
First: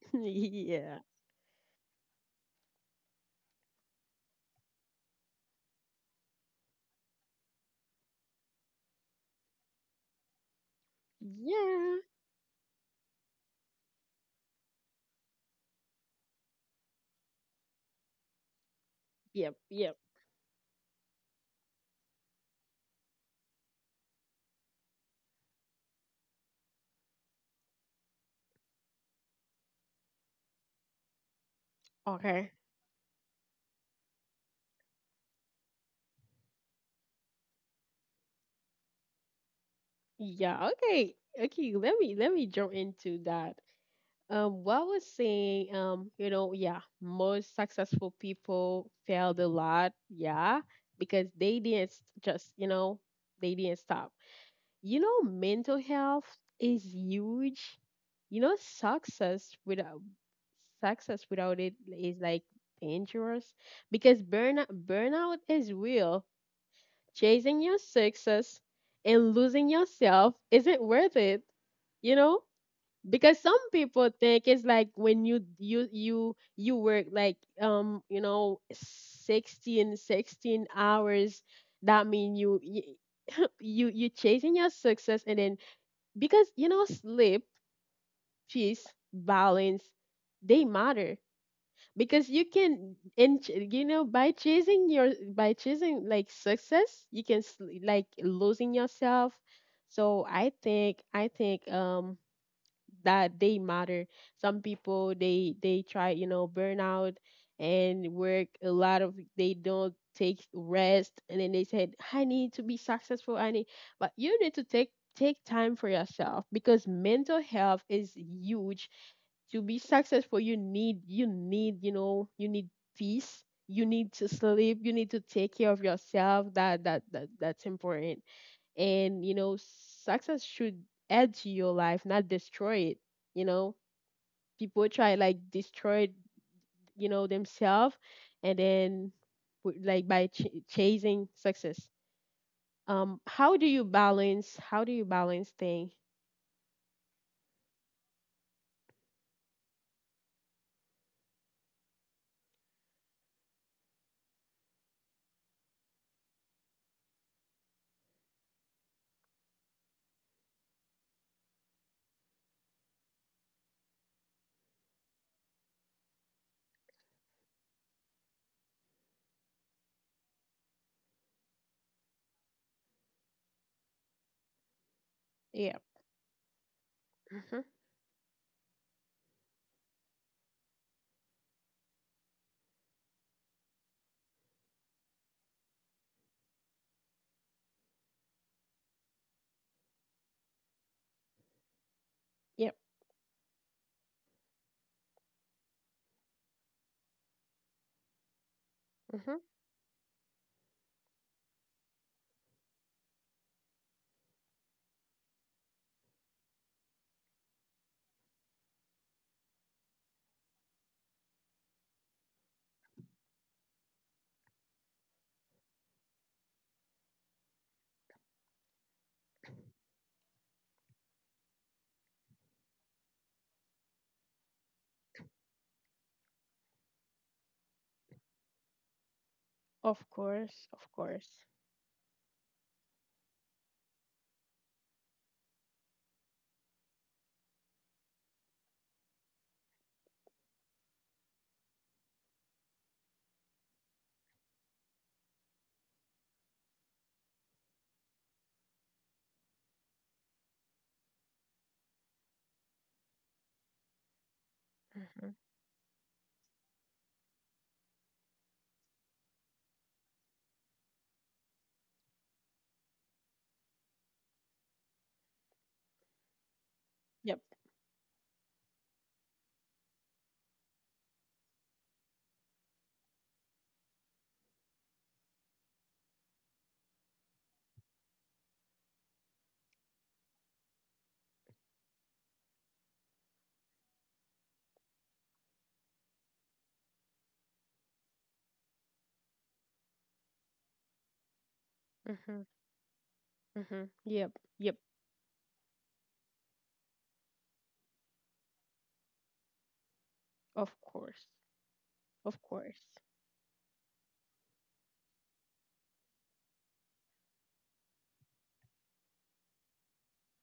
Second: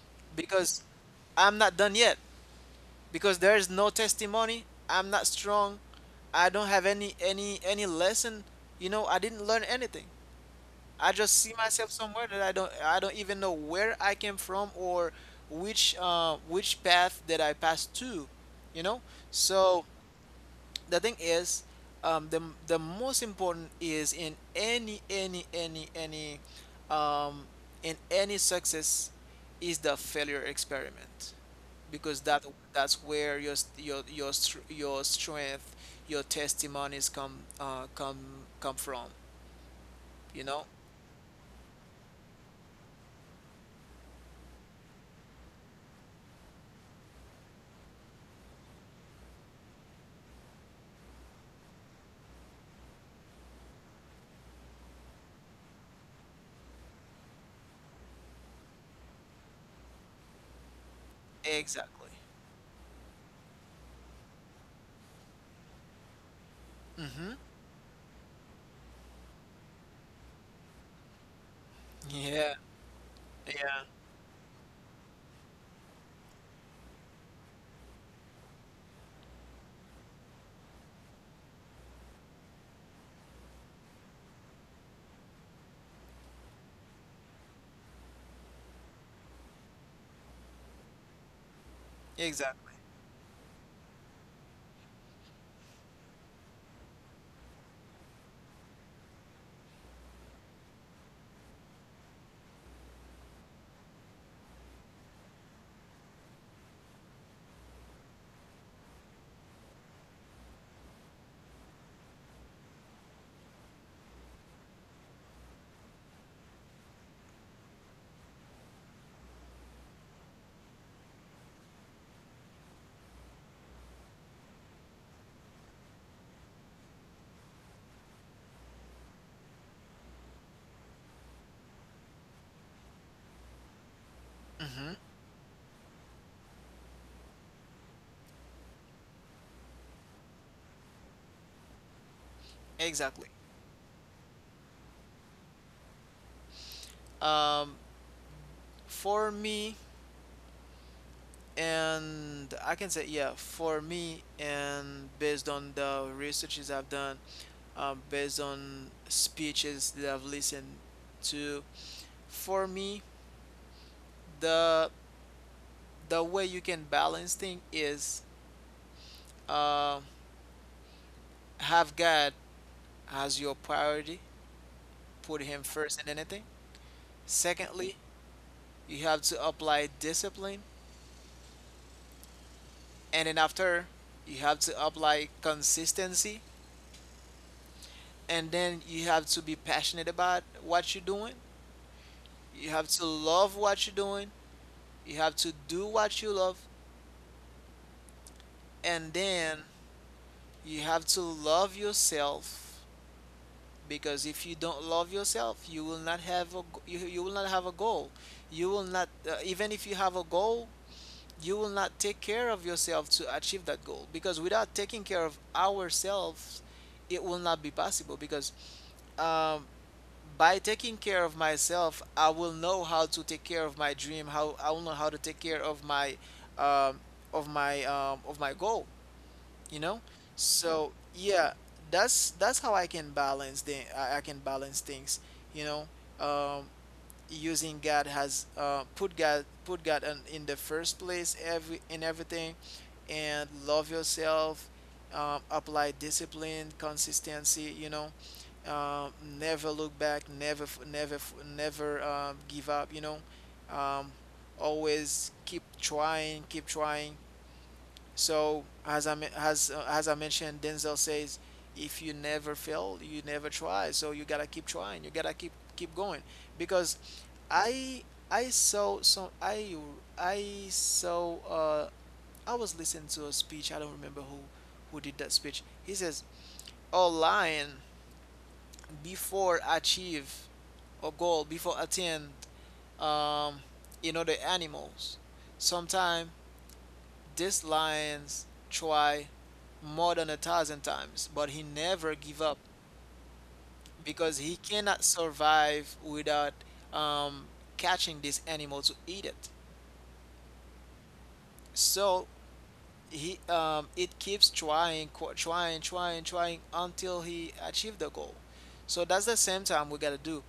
S2: because
S1: Yeah.
S2: I'm not done yet. Because there is no testimony, I'm not strong, I don't have any lesson, you know, I didn't learn anything. I just see myself
S1: Yeah.
S2: somewhere that I don't even know where I came from, or which path that I passed to, you know.
S1: Yep.
S2: So
S1: Yep.
S2: the thing is, um the the most important is in any um in any success is the failure experiment, because that
S1: Okay.
S2: that's where your your strength, your testimonies come come from, you know.
S1: Yeah. Okay. Okay. Let me jump into that. What I was saying, yeah, most successful people failed a lot, yeah, because they didn't s- just, you know, they didn't stop. You know, mental health is huge. You know, success without, it
S2: Exactly.
S1: is like dangerous, because burnout is real.
S2: Mm-hmm.
S1: Chasing your success and losing yourself isn't worth it you know
S2: Yeah.
S1: because some
S2: Yeah.
S1: people think it's like, when you work like, sixteen hours, that mean you you chasing your success. And then, because you know, sleep, peace, balance, they matter. Because you
S2: Exactly.
S1: can, and you know by chasing, like, success, you can, like, losing yourself. So I think that they matter. Some people, they try, you know, burnout and work a lot of, they don't take rest, and then they said, I need to be successful, I need. But you need to take time for yourself, because mental health is huge. To be successful, you need peace, you need to sleep, you need to take care of yourself. That's important. And, you know, success should add to your life, not destroy it you know people
S2: Mm-hmm.
S1: try, like, destroy, themselves, and then, like, by chasing success.
S2: Exactly.
S1: How do you balance thing?
S2: um for me, and I can say yeah, for me, and based on the researches I've done, based on speeches that I've listened to, for me, the the way you can balance things is, uh, have God as your priority, put him
S1: Yeah.
S2: first in anything.
S1: Mhm.
S2: Secondly, you have to apply discipline, and then after, you have to apply consistency, and then you have to be passionate about what you're doing. You
S1: Yep.
S2: have to love what you're doing. You have to do what you love. And
S1: Mhm.
S2: then you have to love yourself, because if you don't love yourself, you will not have a goal. You will not even if you have a goal, you will not take care of yourself to achieve that goal, because without taking care of ourselves, it will not be possible, because um, by taking care of myself, I will know how to take care of my dream. How I will know how to take care of my, um, of my, of my goal. You know,
S1: Of course.
S2: so
S1: Of course.
S2: yeah, that's how I can I can balance things. You know, um, using God has put God in the first place, every in everything, and love yourself. Apply discipline, consistency. You know, um, never look back, never never give up. You know, um, always
S1: Mhm.
S2: keep trying, keep trying. So as I as I mentioned, Denzel says, if you never fail, you never try. So you gotta keep trying. You gotta keep going because
S1: Yep.
S2: I I I saw I was listening to a speech. I don't remember who did that speech. He says, "All lying before achieve a goal, before attain um in other animals. Sometimes this lions try more than a thousand times, but he never give
S1: Mhm.
S2: up
S1: Mhm. Yep.
S2: because he
S1: Yep.
S2: cannot survive without um, catching this animal to eat it."
S1: Of course.
S2: So
S1: Of course.
S2: he it keeps trying, trying, trying, trying until he achieve the goal. So that's the same time we gotta do.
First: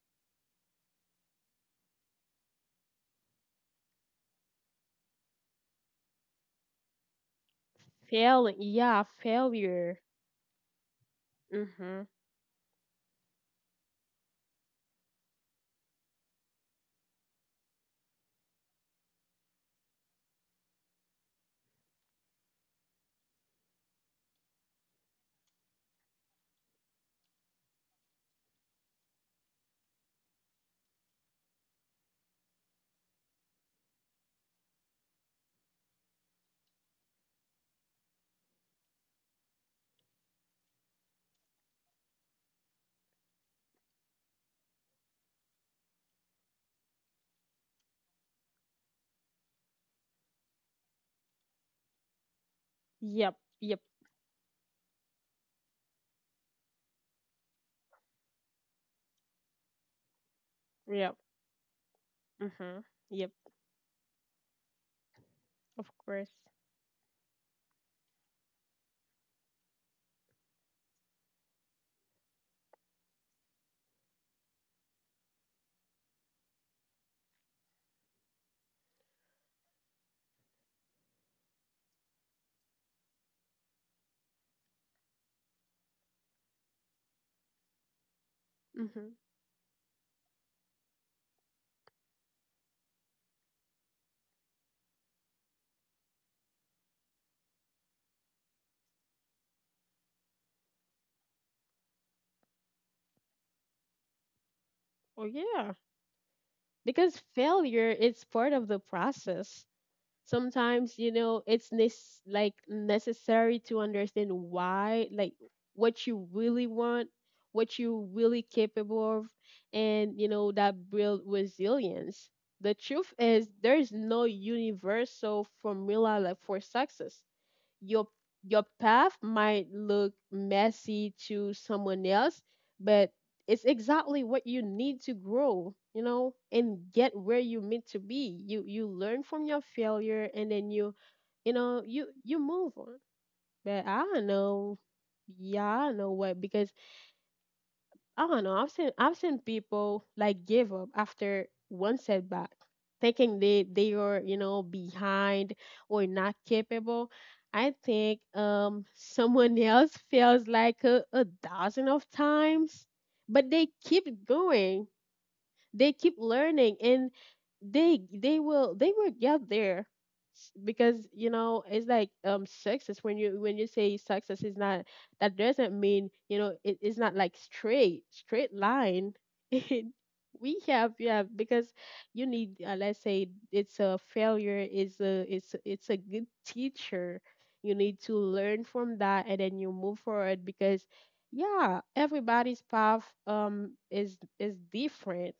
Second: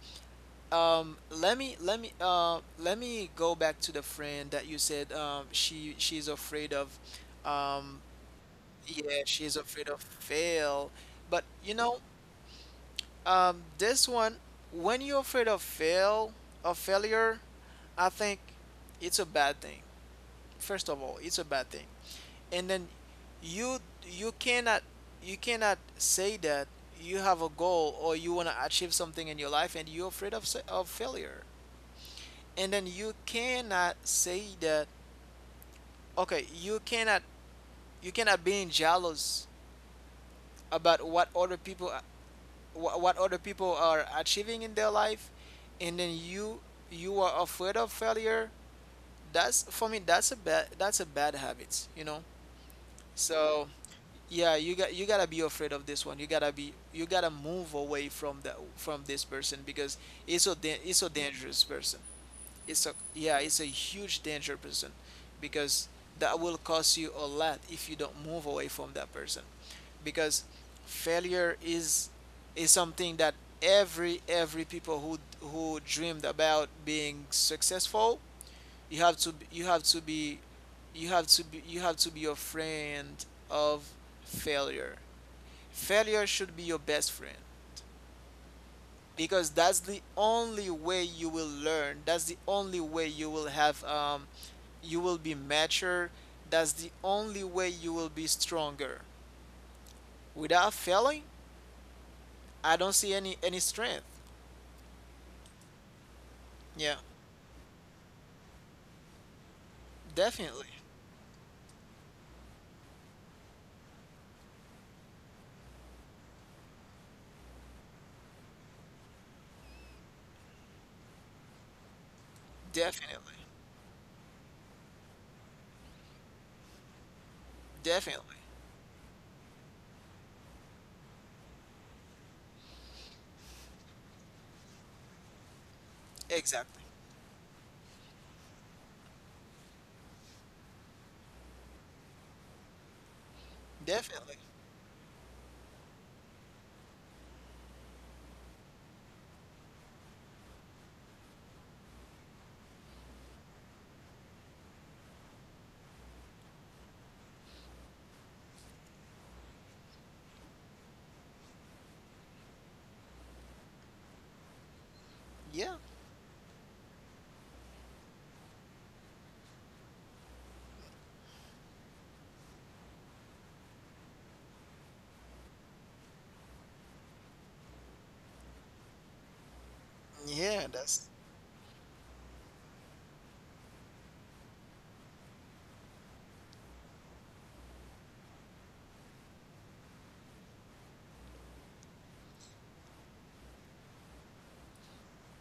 S2: Let me go back to the friend that you said she she's afraid of um,
S1: Failing. Yeah.
S2: yeah, she's afraid
S1: Failure.
S2: of fail. But you know,
S1: Mhm.
S2: this one, when you're afraid of fail, of failure, I think it's a bad thing. First of all, it's a bad thing. And then you you cannot, you cannot say that you have a goal or you want to achieve something in your life and you're afraid of of failure. And then you cannot say that, okay, you cannot, you cannot be jealous about what other people, what other people are achieving in their life, and then you are afraid of failure. That's for me, that's a bad habit, you know.
S1: Yep.
S2: So
S1: Yep.
S2: yeah, you gotta be afraid of this one, you gotta be, you gotta move away from that, from this person, because it's so
S1: Yep.
S2: dangerous person.
S1: Mhm.
S2: It's a,
S1: Yep.
S2: yeah, it's a huge danger person
S1: Of
S2: because
S1: course.
S2: that will cost you a lot if you don't move away from that person. Because failure is something that every people who dreamed about being successful, you have to b- you have to be you have to be a friend of failure. Failure should be your best friend
S1: Mhm.
S2: because that's the only way you will learn, that's the only way you will have you will be mature, that's the only way you will be stronger. Without failing, I don't see any strength.
S1: Oh yeah.
S2: Yeah.
S1: Because failure is part of the process.
S2: Definitely.
S1: Sometimes, you know, it's nes- like necessary to understand why, like, what you really want, what you really capable of. And you know that build resilience. The truth
S2: Definitely.
S1: is, there is no universal formula, like, for success. your
S2: Definitely.
S1: your path might look messy to someone else, but it's exactly what you need to grow, you know,
S2: Exactly.
S1: and get where you meant to be. You learn from your failure, and then you move on. But I don't
S2: Definitely.
S1: know. Yeah, I don't know what, because I don't know. I've seen people like give up after one setback, thinking they are, you know, behind or not capable. I think someone else feels like a dozen of times, but they keep going,
S2: Yeah.
S1: they keep learning, and they will get there. Because you know, it's like, success, when you say success is not, that doesn't mean you know it's not like straight line. And we
S2: Yeah,
S1: have,
S2: that's
S1: yeah, because you need, let's say, it's a failure is a it's a good teacher. You need to learn from that and then you move forward, because, yeah, everybody's path, is different.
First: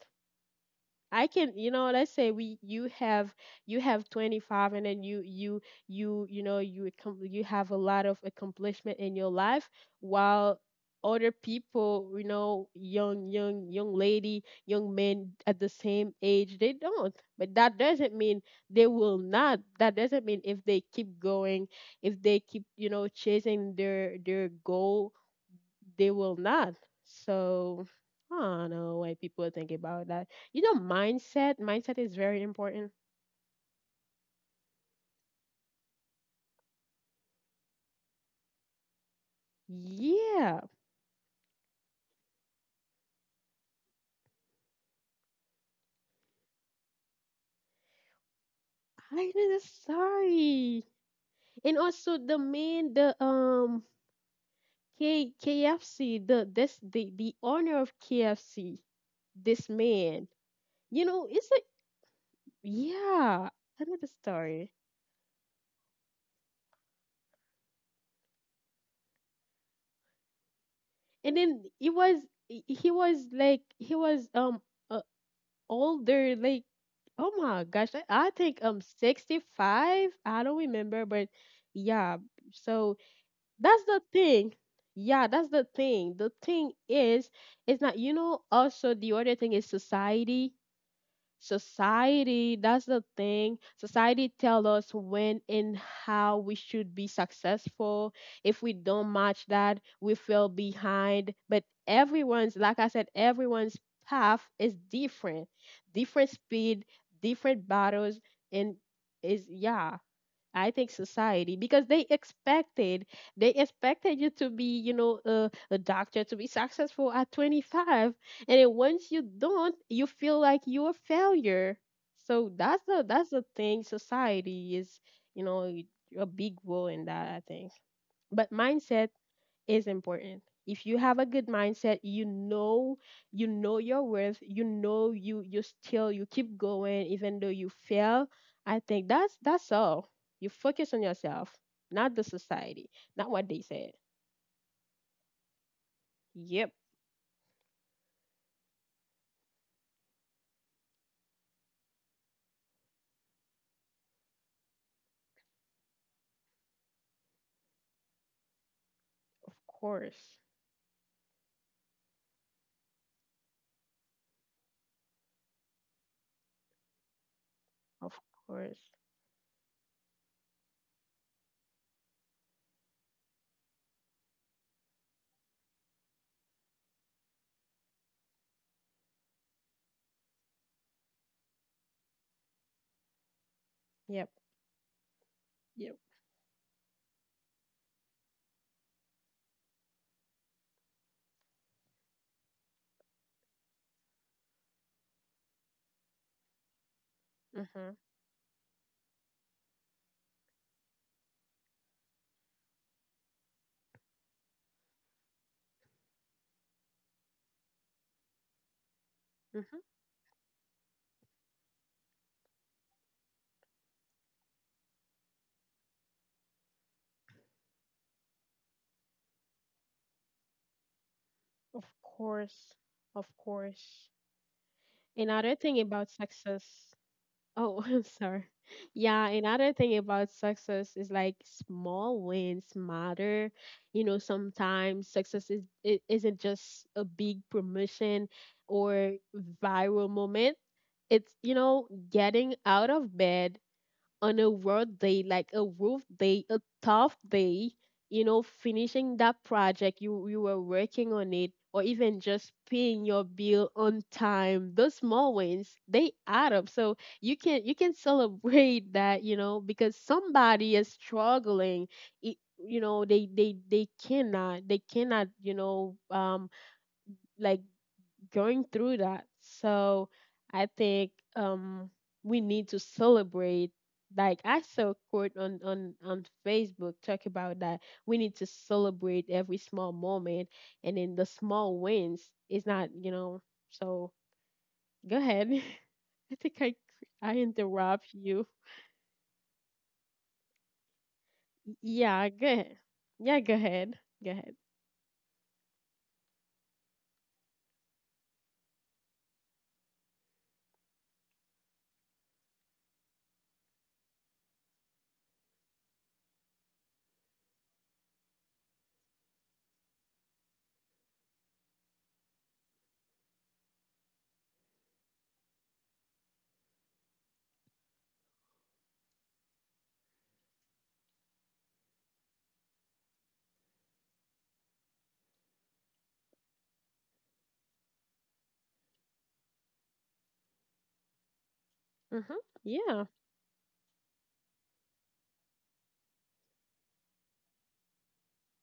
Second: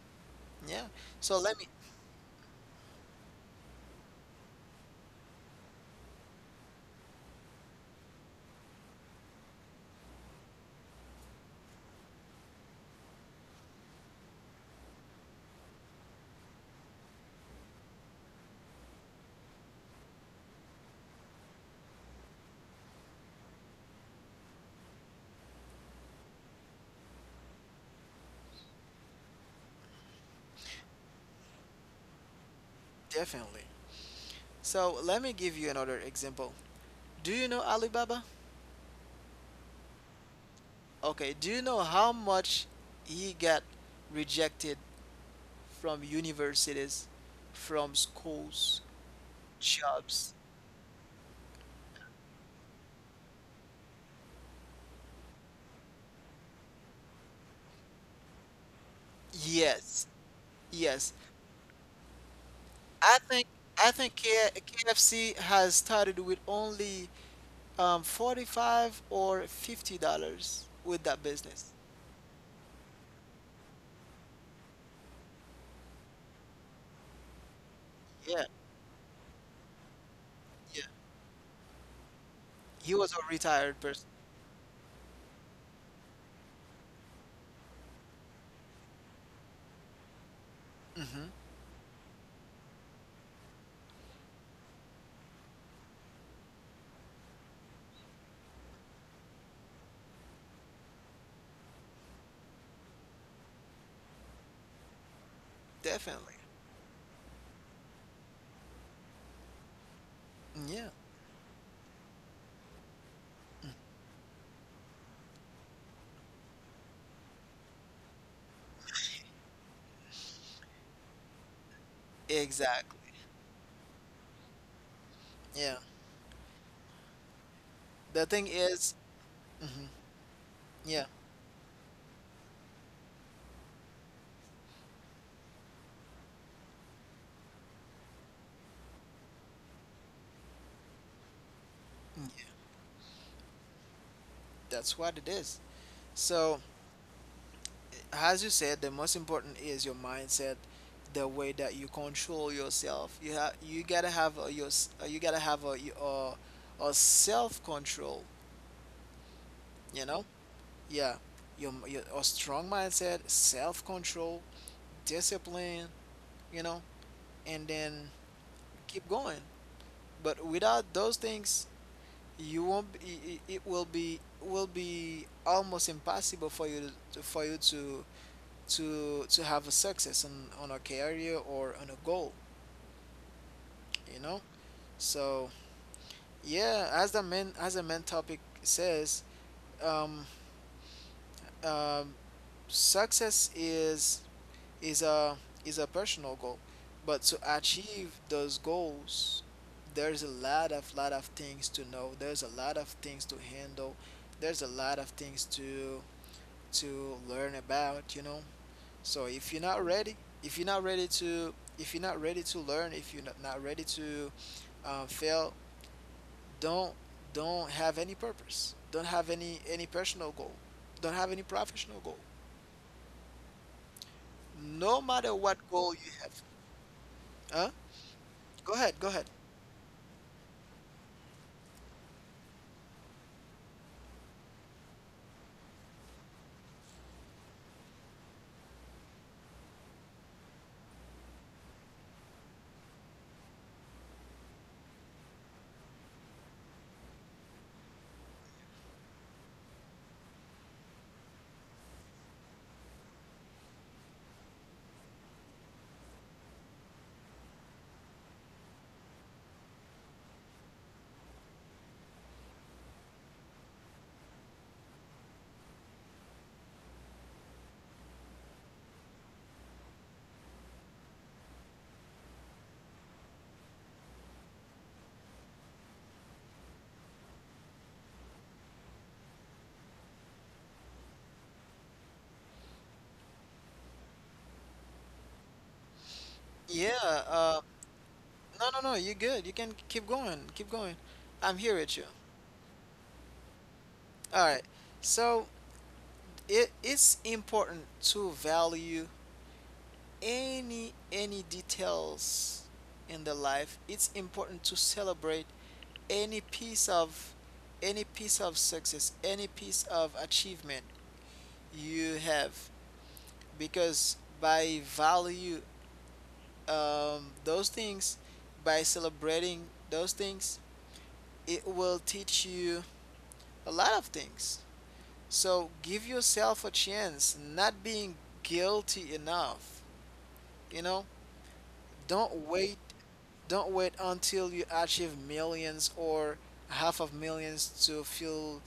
S2: yeah.
S1: I
S2: So
S1: can,
S2: let me,
S1: you know, let's say, we you have 25, and then you have a lot of accomplishment in your life, while other people, you know, young lady, young men at the same age, they don't. But that doesn't mean they will not. That doesn't mean, if they keep going, if they keep, you know, chasing their goal, they will not. So I don't know why people think about that. You know, mindset. Mindset is very important.
S2: definitely, so let me give you another example. Do you know Alibaba?
S1: Yeah,
S2: Okay, do you know how much he got rejected from universities, from schools,
S1: I know.
S2: jobs?
S1: Sorry, and also the man, the K KFC, the owner of KFC, this
S2: Yes,
S1: man. You
S2: yes.
S1: know, it's like,
S2: I think
S1: yeah,
S2: I
S1: another
S2: think
S1: story.
S2: KFC has started with only 45 or $50 with that
S1: And
S2: business.
S1: then, it was he was uh, older, like. Oh my gosh, I
S2: Yeah,
S1: think 65. I don't
S2: yeah.
S1: remember, but yeah.
S2: He
S1: So
S2: was a retired
S1: that's the
S2: person.
S1: thing. Yeah, that's the thing. The thing is, it's not, you know, also the other thing is society.
S2: Hmm.
S1: Society, that's the thing, society tell us when and how we should be successful. If we don't match that, we feel behind. But everyone's, like I said, everyone's path is different. Different
S2: Definitely.
S1: speed, different battles, and is, yeah. I
S2: Yeah,
S1: think society, because they expected, you to be, you know, a doctor, to be successful at 25, and then once you don't, you feel like you're a failure. So that's
S2: exactly.
S1: the that's the thing. Society is, you know,
S2: Yeah.
S1: a big role in that, I think.
S2: The thing
S1: But
S2: is,
S1: mindset
S2: mhm,
S1: is important. If you
S2: yeah,
S1: have a good mindset, you know your worth, you know, you keep going even though you fail. I think that's all. You focus on yourself, not the
S2: yeah,
S1: society, not what they said.
S2: that's what it is. So
S1: Yep,
S2: as you said, the most important is your mindset, the way that you control yourself. You have, you gotta have a, you gotta have uh a self control.
S1: of
S2: You know,
S1: course.
S2: yeah, your a strong mindset, self control, discipline. You know, and then
S1: Of course.
S2: keep going. But without those things, you won't. It will be, will be almost impossible for you to, to have a success on a career or on a goal, you
S1: Yep.
S2: know. So
S1: Yep.
S2: yeah, as the main, as the main topic says, um, um, success is, is a is a personal goal, but to
S1: Mhm.
S2: achieve those goals, there's a lot of, lot of things to know, there's a lot of things to handle, there's a lot of things to learn about, you know. So if you're
S1: Mhm.
S2: not ready, if you're not ready to if you're not ready to learn, if you're not, not ready to fail, don't don't have any purpose, don't have any personal goal, don't have any
S1: Of
S2: professional goal,
S1: course. Of course.
S2: no matter what
S1: Another thing
S2: goal you
S1: about
S2: have.
S1: success.
S2: Huh?
S1: Oh, I'm sorry.
S2: Go ahead.
S1: Yeah, another thing about success is like small wins matter. You know, sometimes success is it isn't just a big promotion or viral moment. It's, you know, getting out of bed on a road day, like a rough day, a tough day, you know, finishing that project you were working on it, or even just paying your bill on time. Those small wins they add up. So you can celebrate that, you know, because somebody is struggling. It, you know they cannot you know like going through that. So I think we need to celebrate. Like I saw a quote on Facebook talk about that. We need to celebrate every small moment and then the small wins is not, you know, so go ahead. I think
S2: Yeah.
S1: I
S2: uh
S1: interrupt you.
S2: no no no you're good, you can keep going, keep going, I'm here with you.
S1: Yeah, go ahead. Yeah, go ahead. Go
S2: All
S1: ahead.
S2: right, so it, it's important to value any details in the life. It's important to celebrate any piece of any piece of success, any piece of achievement you have, because by value those things, by celebrating those things, it will teach you a lot of things. So give yourself a chance, not being guilty enough, you know,
S1: Mm-hmm.
S2: don't wait.
S1: Yeah.
S2: Don't wait until you achieve millions or half of millions to feel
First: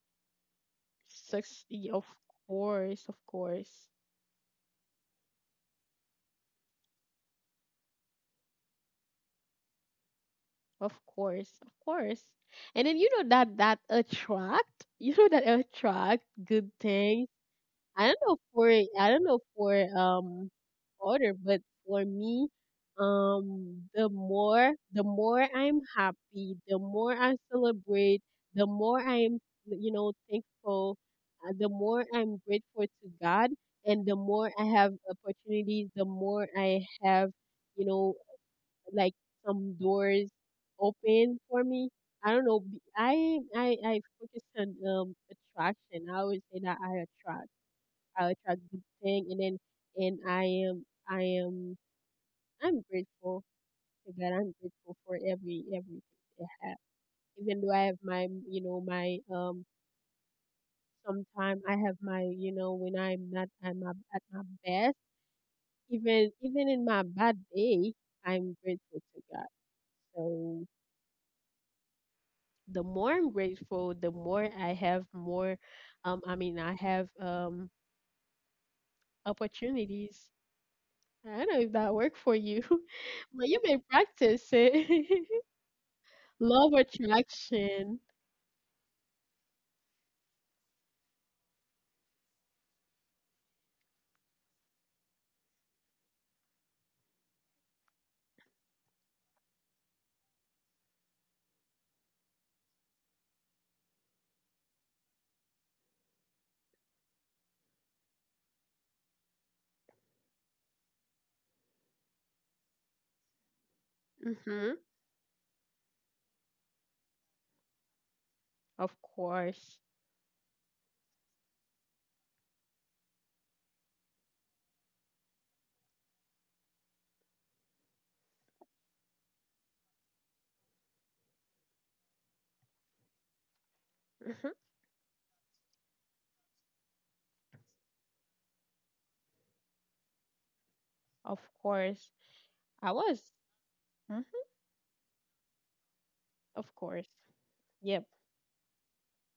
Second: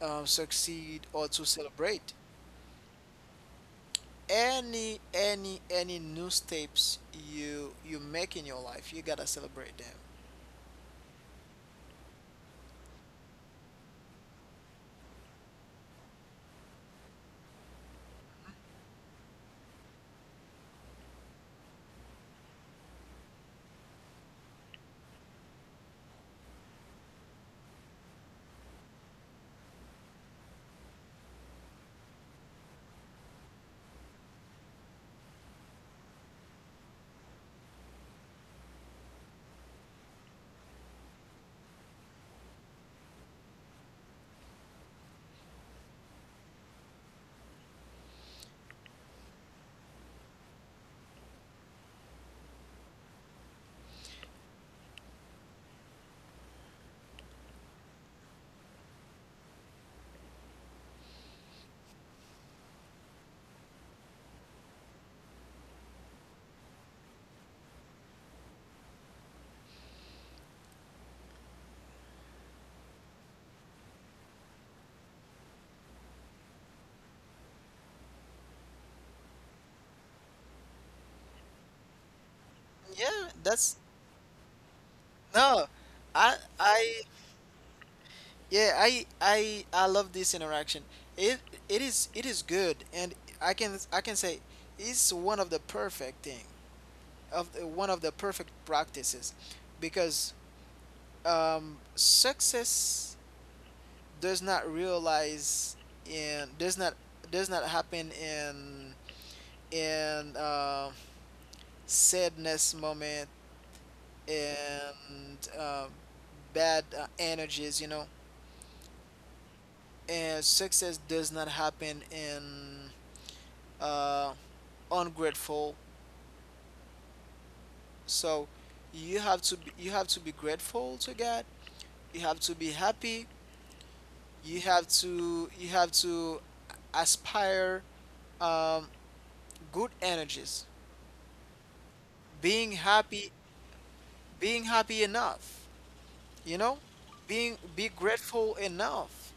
S2: succeed or to
S1: Yeah, of
S2: celebrate.
S1: course, of course.
S2: Any new steps you, you make in your life, you gotta celebrate them.
S1: Of course, of course. And then you know that attract, you know that attract good things. I don't know for other, but for me, the more I'm happy, the more I celebrate, the more I'm you know thankful, the more I'm grateful to God, and the more I have opportunities, the more I have you know like some doors open for me. I don't know. I focus on attraction. I always say that I attract. I attract good thing, and then and I'm grateful to God. I'm grateful for everything I have. Even though I have my you know my sometime I have my you know when I'm not I'm at my best. Even in my bad day, I'm grateful to God. So the more I'm grateful, the more I have more, I mean, I have opportunities. I don't know if that worked for you,
S2: Yeah,
S1: but you
S2: that's
S1: may practice it.
S2: no.
S1: Love
S2: I
S1: attraction.
S2: Yeah, I love this interaction. It it is, it is good, and I can say it's one of the perfect thing of the, one of the perfect practices because success does not realize in, does not, does not happen in sadness moment,
S1: Mm-hmm.
S2: and bad energies, you know,
S1: Of course.
S2: and success does not happen in uh, ungrateful. So you have to be, you have to be grateful to God, you have to be happy,
S1: Mm-hmm.
S2: you have to aspire um, good energies,
S1: Of course.
S2: being
S1: I
S2: happy,
S1: was. Mm-hmm.
S2: being happy enough, you
S1: Of
S2: know,
S1: course.
S2: being be
S1: Yep.
S2: grateful enough,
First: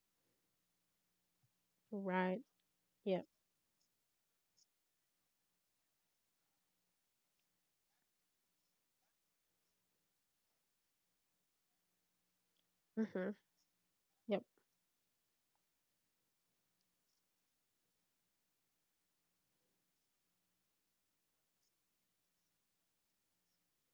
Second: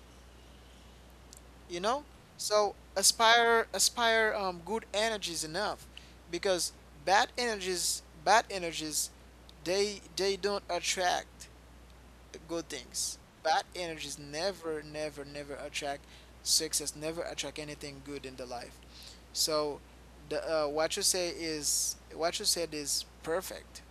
S2: you know.
S1: Right.
S2: So
S1: Yep.
S2: aspire, aspire good energies enough, because bad energies, they don't attract good things.
S1: Mm-hmm.
S2: Bad energies
S1: Yep.
S2: never, never, never attract success. Never attract anything good in the life. So, the what you said is perfect.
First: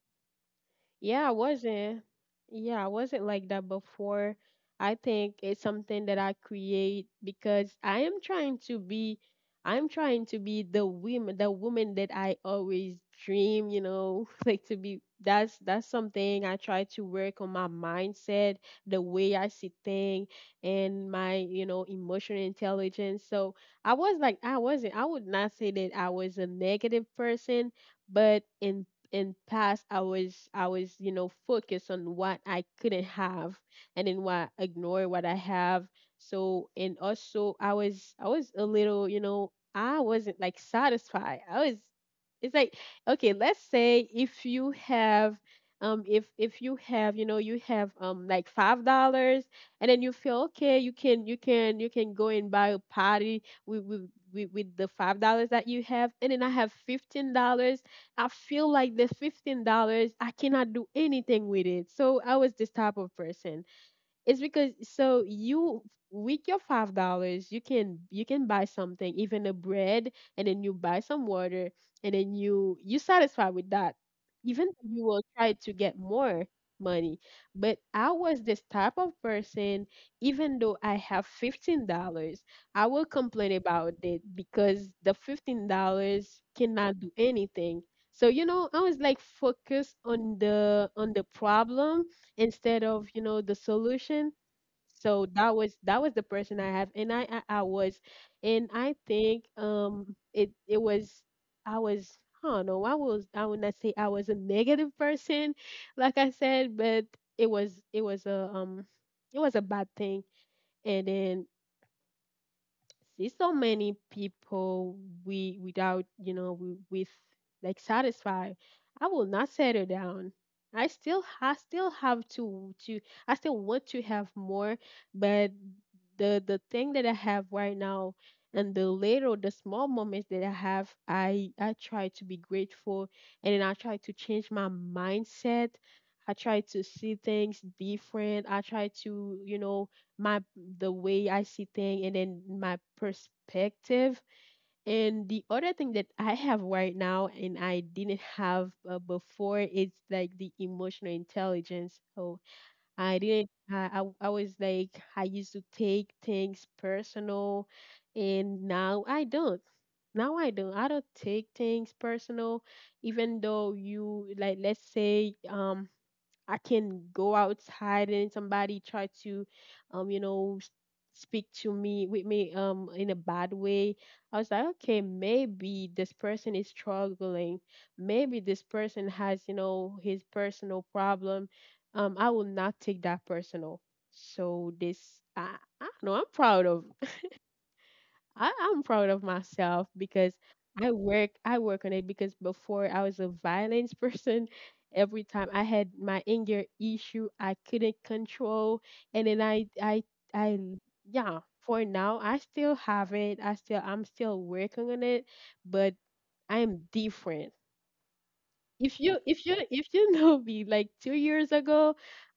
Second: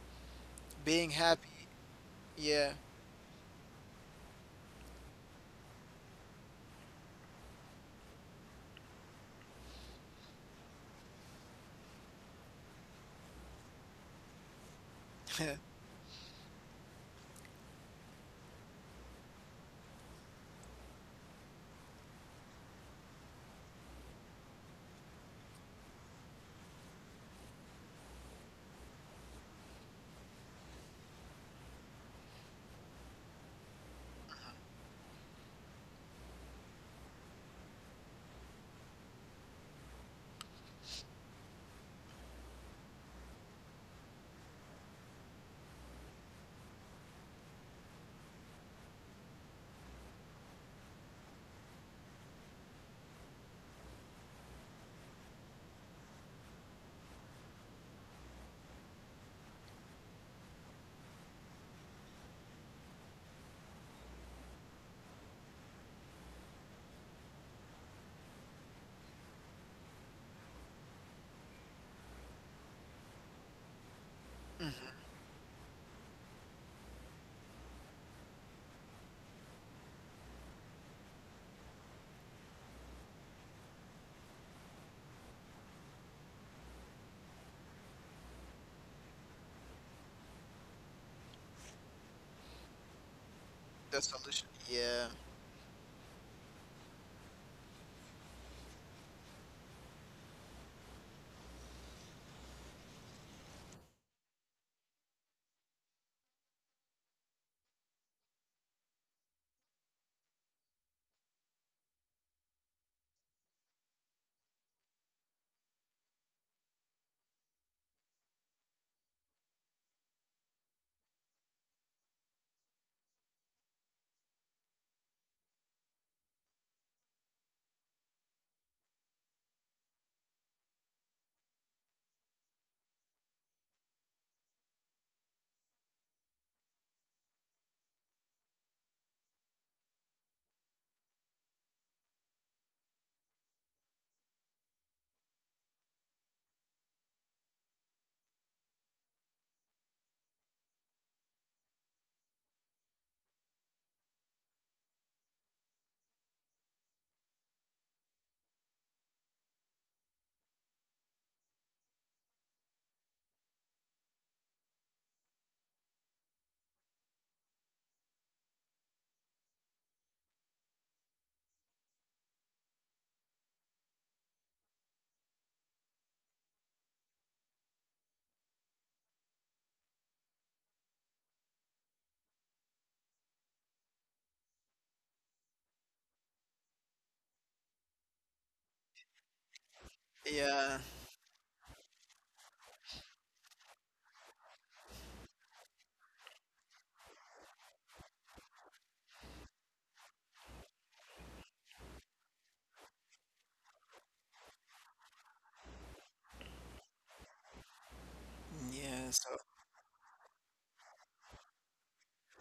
S2: Being
S1: Yeah, I
S2: happy,
S1: wasn't.
S2: yeah.
S1: Yeah, I wasn't like that before. I think it's something that I create because I am trying to be, I'm trying to be the woman that I always dream, you know, like to be. that's that's something I try to work on my mindset, the way I see things and my, you know, emotional intelligence. So I was like I would not say that I was a negative person, but in past I was you know focused on what I couldn't have and then what ignore what I have. So and also I was a little, you know, I wasn't like satisfied. I was, it's like, okay, let's say if you have if you have you know you have like $5 and then you feel okay, you can go and buy a party with the $5 that you have, and then I have $15. I feel like the $15, I cannot do anything with it. So I was this type of person. It's because so you, with your $5 you can buy something, even a bread, and then you buy some water, and then you satisfied with that. Even
S2: Hmm.
S1: though you will try to get more money. But I was this type of person, even though I have $15, I will complain about it because the $15 cannot do anything. So you know, I was like focused on the problem instead of you know the
S2: The
S1: solution.
S2: solution, yeah,
S1: So that was the person I have, and I was. And I think it was, I was, I don't know. I was. I would not say I was a negative person, like I said, but it was. It was a. It was a bad thing. And then see so many people we without you know we, with like satisfied. I will not settle down. I still have to I still want to have more. But the thing that I have right now and the small moments that I have I try to be grateful, and then I try to change my mindset. I try to see things different. I try to you know my, the way I see things and then my perspective. And the other thing that I have right now and I didn't have before is like the emotional intelligence. So I didn't. I was like I used to take things personal, and now I don't. Now I don't. I don't take things personal, even though you like. Let's say I can go outside and somebody try to, you know, speak to me with me in a bad way. I was like, okay, maybe this person is struggling. Maybe this person has, you know, his personal problem. I will not take that personal. So this, I, I don't know. I, I'm proud of myself because
S2: yeah,
S1: I work on it, because before I was a violence person. Every time I had my anger issue, I couldn't control, and then I yeah. For now, I still have it. I'm still working on it, but I'm different. If
S2: yeah. So
S1: you know me like 2 years ago,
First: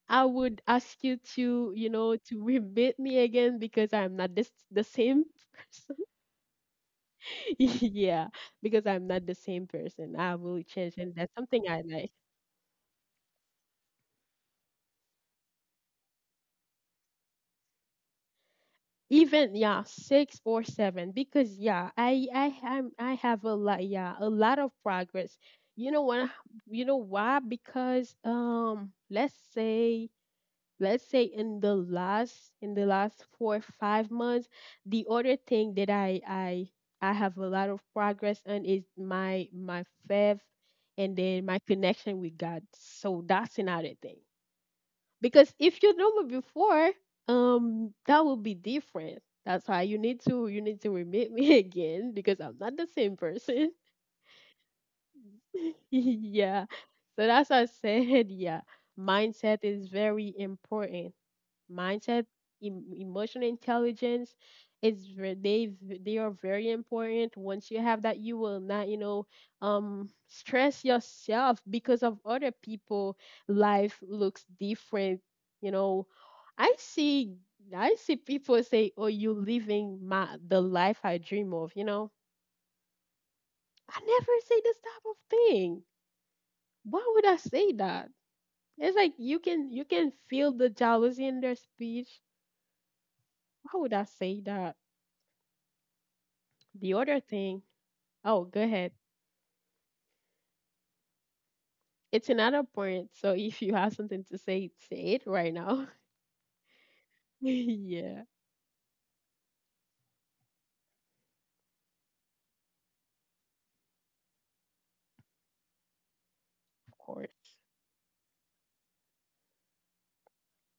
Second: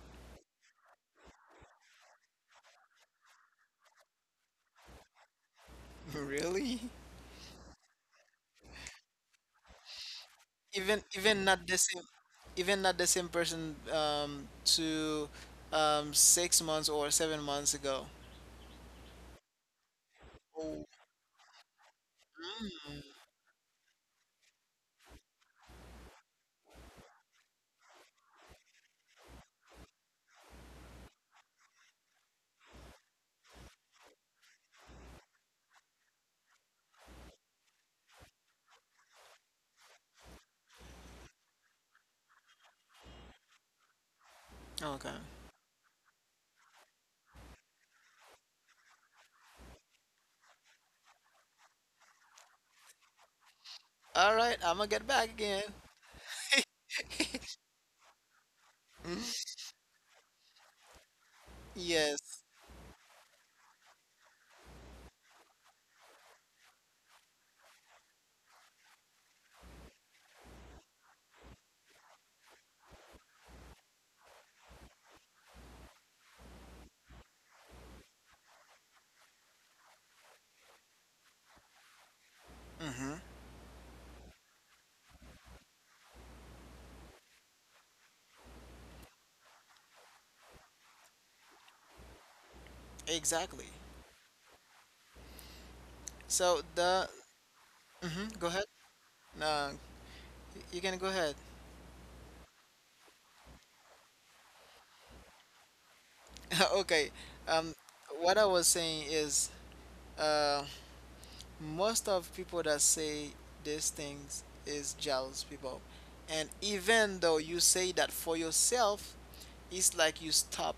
S1: I would ask you to you know to rebate me again because I'm not this the same person.
S2: really,
S1: Yeah, because I'm not the same person. I will change,
S2: even
S1: and that's
S2: even
S1: something
S2: not the
S1: I
S2: same,
S1: like.
S2: even not the same person to 6 months or 7 months ago.
S1: Even yeah, six or
S2: Oh.
S1: seven, because yeah,
S2: Mm.
S1: I have a lot, yeah, a lot of progress. You know what? You know why? Because let's say in the last 4 or 5 months, the other thing that I have a lot of progress on is my my faith and then my connection with God. So that's another thing.
S2: Okay.
S1: Because if you know me before that will be different. That's why you need to remit me again because I'm not the same person.
S2: All right, I'm gonna get back again.
S1: Yeah, so that's what I said. Yeah,
S2: Hmm.
S1: mindset is very important. Mindset,
S2: Yes.
S1: emotional intelligence, its they are very important. Once you have that, you will not, you know, stress yourself because of other people. Life looks different. You know, I see people say, "Oh, you living my the life I dream of." You know,
S2: Mm-hmm.
S1: I never say this type of thing. Why would I say that? It's like you can feel the jealousy in their speech.
S2: Exactly.
S1: Why would I say that?
S2: So
S1: The
S2: the
S1: other thing,
S2: mm-hmm, go
S1: oh,
S2: ahead.
S1: go ahead.
S2: No, you can go ahead.
S1: It's another point. So if you have something to say, say it right now.
S2: Okay. Um,
S1: Yeah,
S2: what I was saying is, uh, most of people that say these things is jealous people, and
S1: of
S2: even though
S1: course.
S2: you say that for yourself, it's like you stop.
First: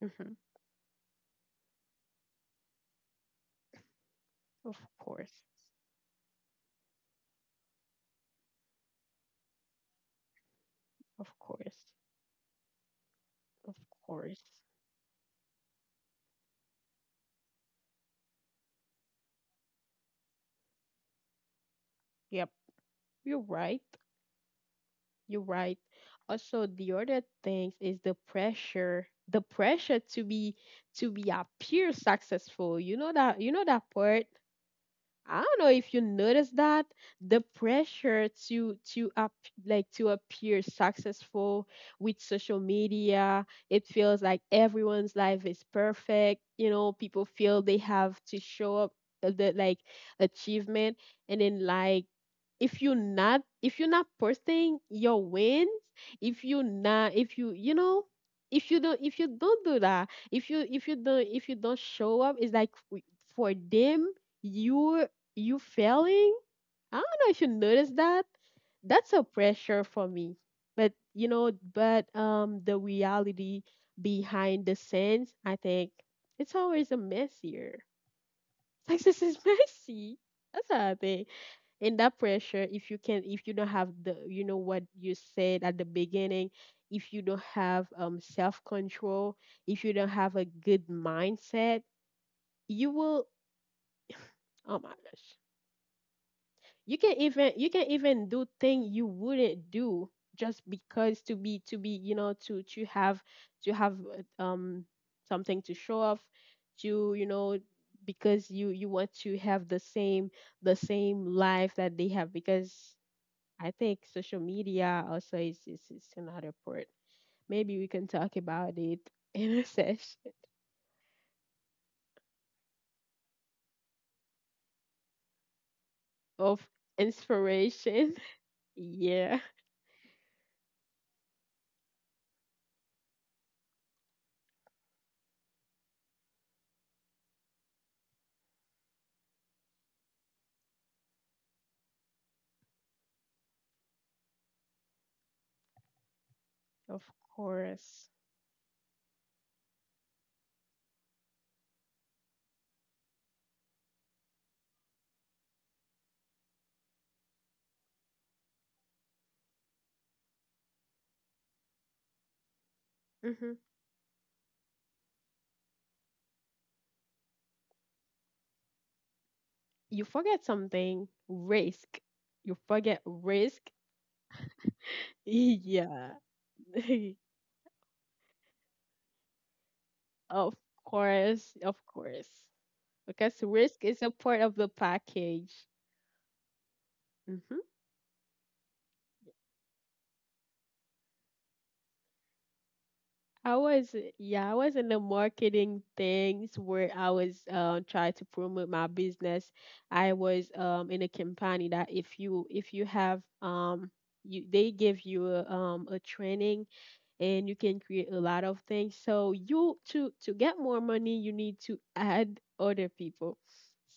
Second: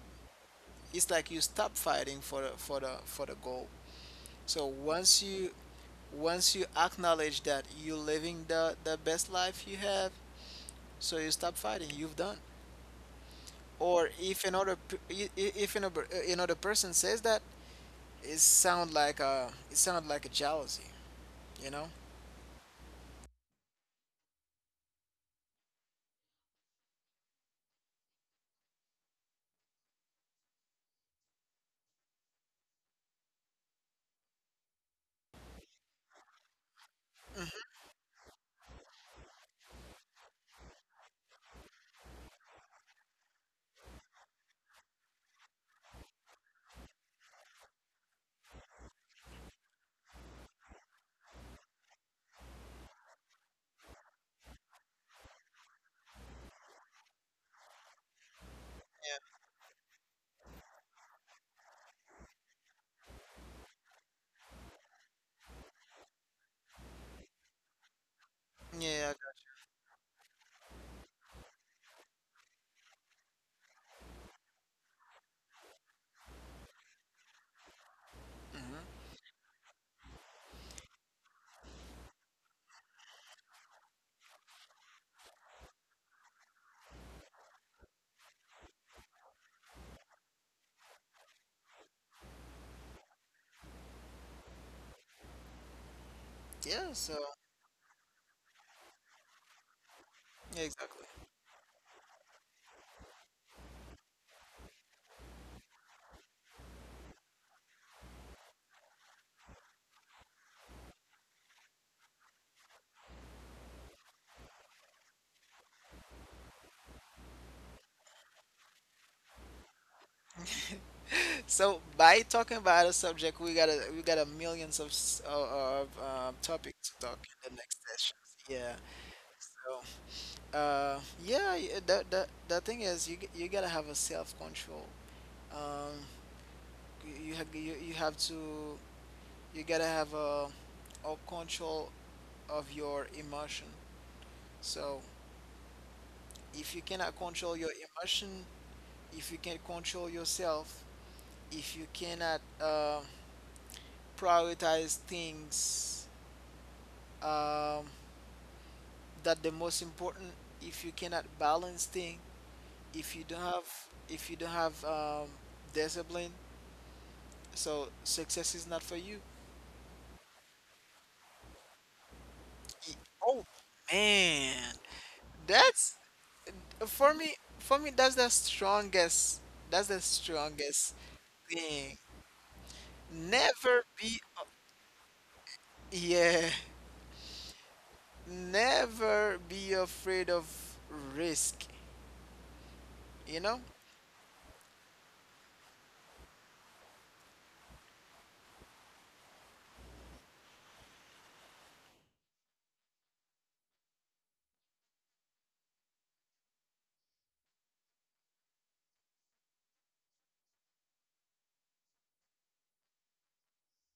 S1: Hmm.
S2: It's like you stop fighting for the goal. So
S1: Of
S2: once
S1: course.
S2: you once you acknowledge that you're living the best life you have, so you
S1: Of
S2: stop
S1: course.
S2: fighting, you've done.
S1: Of
S2: Or
S1: course.
S2: if another p- I- if another, another person says that, it sound like a it sound like a jealousy, you know?
S1: Yep. You're right. You're right. Also, the other thing is the pressure. The pressure to be, appear successful. You know that part, I don't know if you notice that, the
S2: Hmm.
S1: pressure to up like to appear successful with social media, it feels like everyone's life is perfect. You know, people feel they have to show up the like achievement, and then like if you're not posting your wins, if you you know if you don't do that, if you don't show up, it's like for them you, you failing? I don't know if you noticed that.
S2: Yeah,
S1: That's
S2: yeah.
S1: a pressure for me. But you know, but the reality behind the scenes, I think it's always a messier.
S2: Hmm.
S1: Success is messy. That's how I think. And that pressure, if you can if you don't have the you know what you said at the beginning, if you don't have self control, if you don't have a good mindset, you will, oh my gosh.
S2: Yeah.
S1: you can
S2: So
S1: even You can even do things you wouldn't do
S2: yeah,
S1: just
S2: exactly.
S1: because to be you know to have to have uh, um something to show off to you know, because you want to have the same, life that they have, because I think social media also is another part. Maybe we can talk about it in a session
S2: So by talking about a subject, we got a millions of
S1: of
S2: topics to talk in the next
S1: inspiration.
S2: sessions. Yeah.
S1: Yeah,
S2: so Uh, yeah, the thing is, you gotta have a self control. Um, you have to you gotta have a control of your emotion. So if you
S1: of
S2: cannot control your
S1: course.
S2: emotion, if you can control yourself, if you cannot prioritize things um, that the most important, if you cannot balance things, if you don't
S1: Mm-hmm.
S2: have if you don't have discipline, so success is not for you.
S1: You forget something, risk. You
S2: Ye-
S1: forget
S2: Oh
S1: risk.
S2: man. That's
S1: Yeah.
S2: for me. For me, that's the strongest. That's the
S1: Of
S2: strongest
S1: course, of
S2: thing.
S1: course. Because risk
S2: Never
S1: is a
S2: be,
S1: part of the package.
S2: yeah,
S1: Hmm.
S2: never be afraid of risk. You
S1: I
S2: know,
S1: was, yeah, I was in the marketing things where I was trying to promote my business. I was in a company that if you have you they give you a training, and you can create a lot of things. So you to get more money, you need to add other people.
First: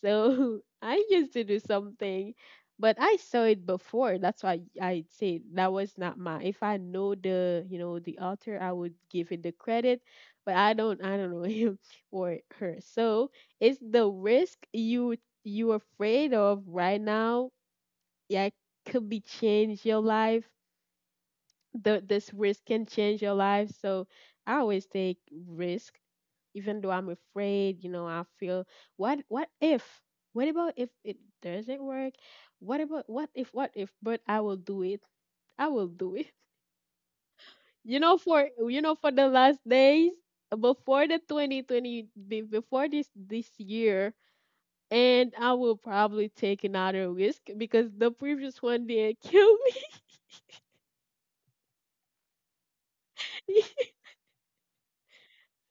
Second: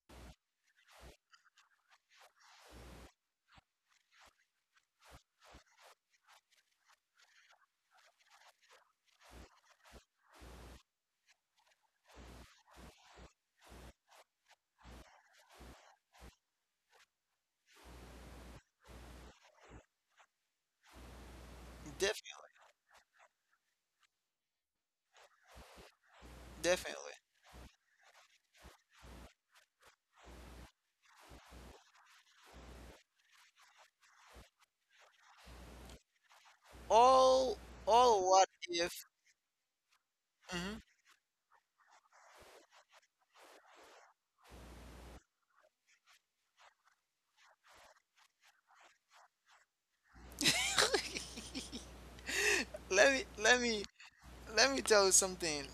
S1: So I used to do something, but I saw it before. That's why I say that was not mine. If I know the, you know, the author, I would give it the credit, but I don't. I don't know him or her. So it's the risk you are afraid of right now. Yeah, could be change your life, the this
S2: definitely,
S1: risk can change your life. So I always take risk, even though I'm
S2: definitely.
S1: afraid. You know, I feel what if? What about if it doesn't work? What about what if? But I will do it. I will do it.
S2: All,
S1: You know,
S2: all what
S1: for
S2: if?
S1: the last days
S2: Mhm.
S1: before the 2020, before this year, and I will probably take another risk because the previous one did kill me.
S2: Let me, let me, let me tell you something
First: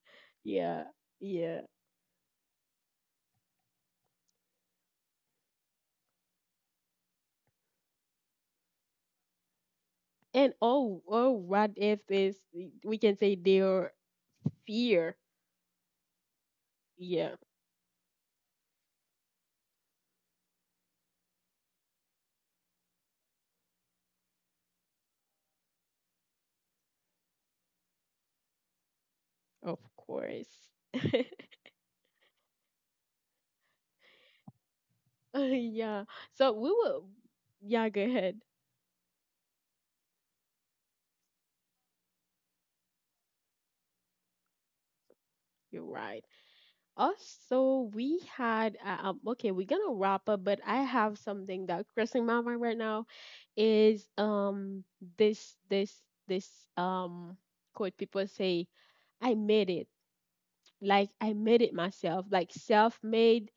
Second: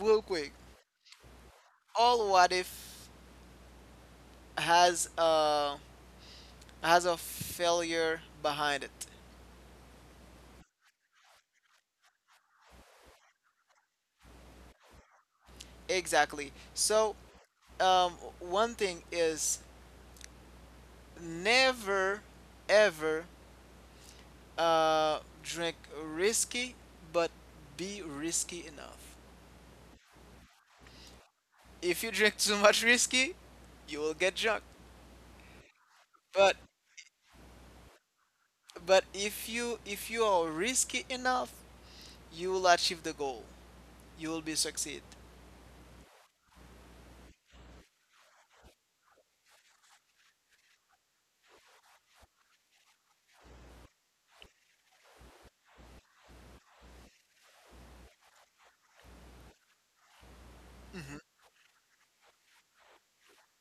S2: real quick.
S1: Yeah, yeah.
S2: All what if has has a failure behind it.
S1: And oh, oh, what if this? We can say their fear?
S2: Exactly. So,
S1: Yeah,
S2: um, one thing is never ever drink risky, but be risky enough.
S1: of course.
S2: If you drink too much risky, you will get drunk.
S1: Yeah. So
S2: But
S1: we will. Yeah, go ahead.
S2: if you are risky enough, you will achieve the goal. You will be succeed.
S1: You're right. Also, we had Okay, we're gonna wrap up, but I have something that crossing my mind right now is this this um quote people say, I made it. Like
S2: Hmm.
S1: I made it myself, like self-made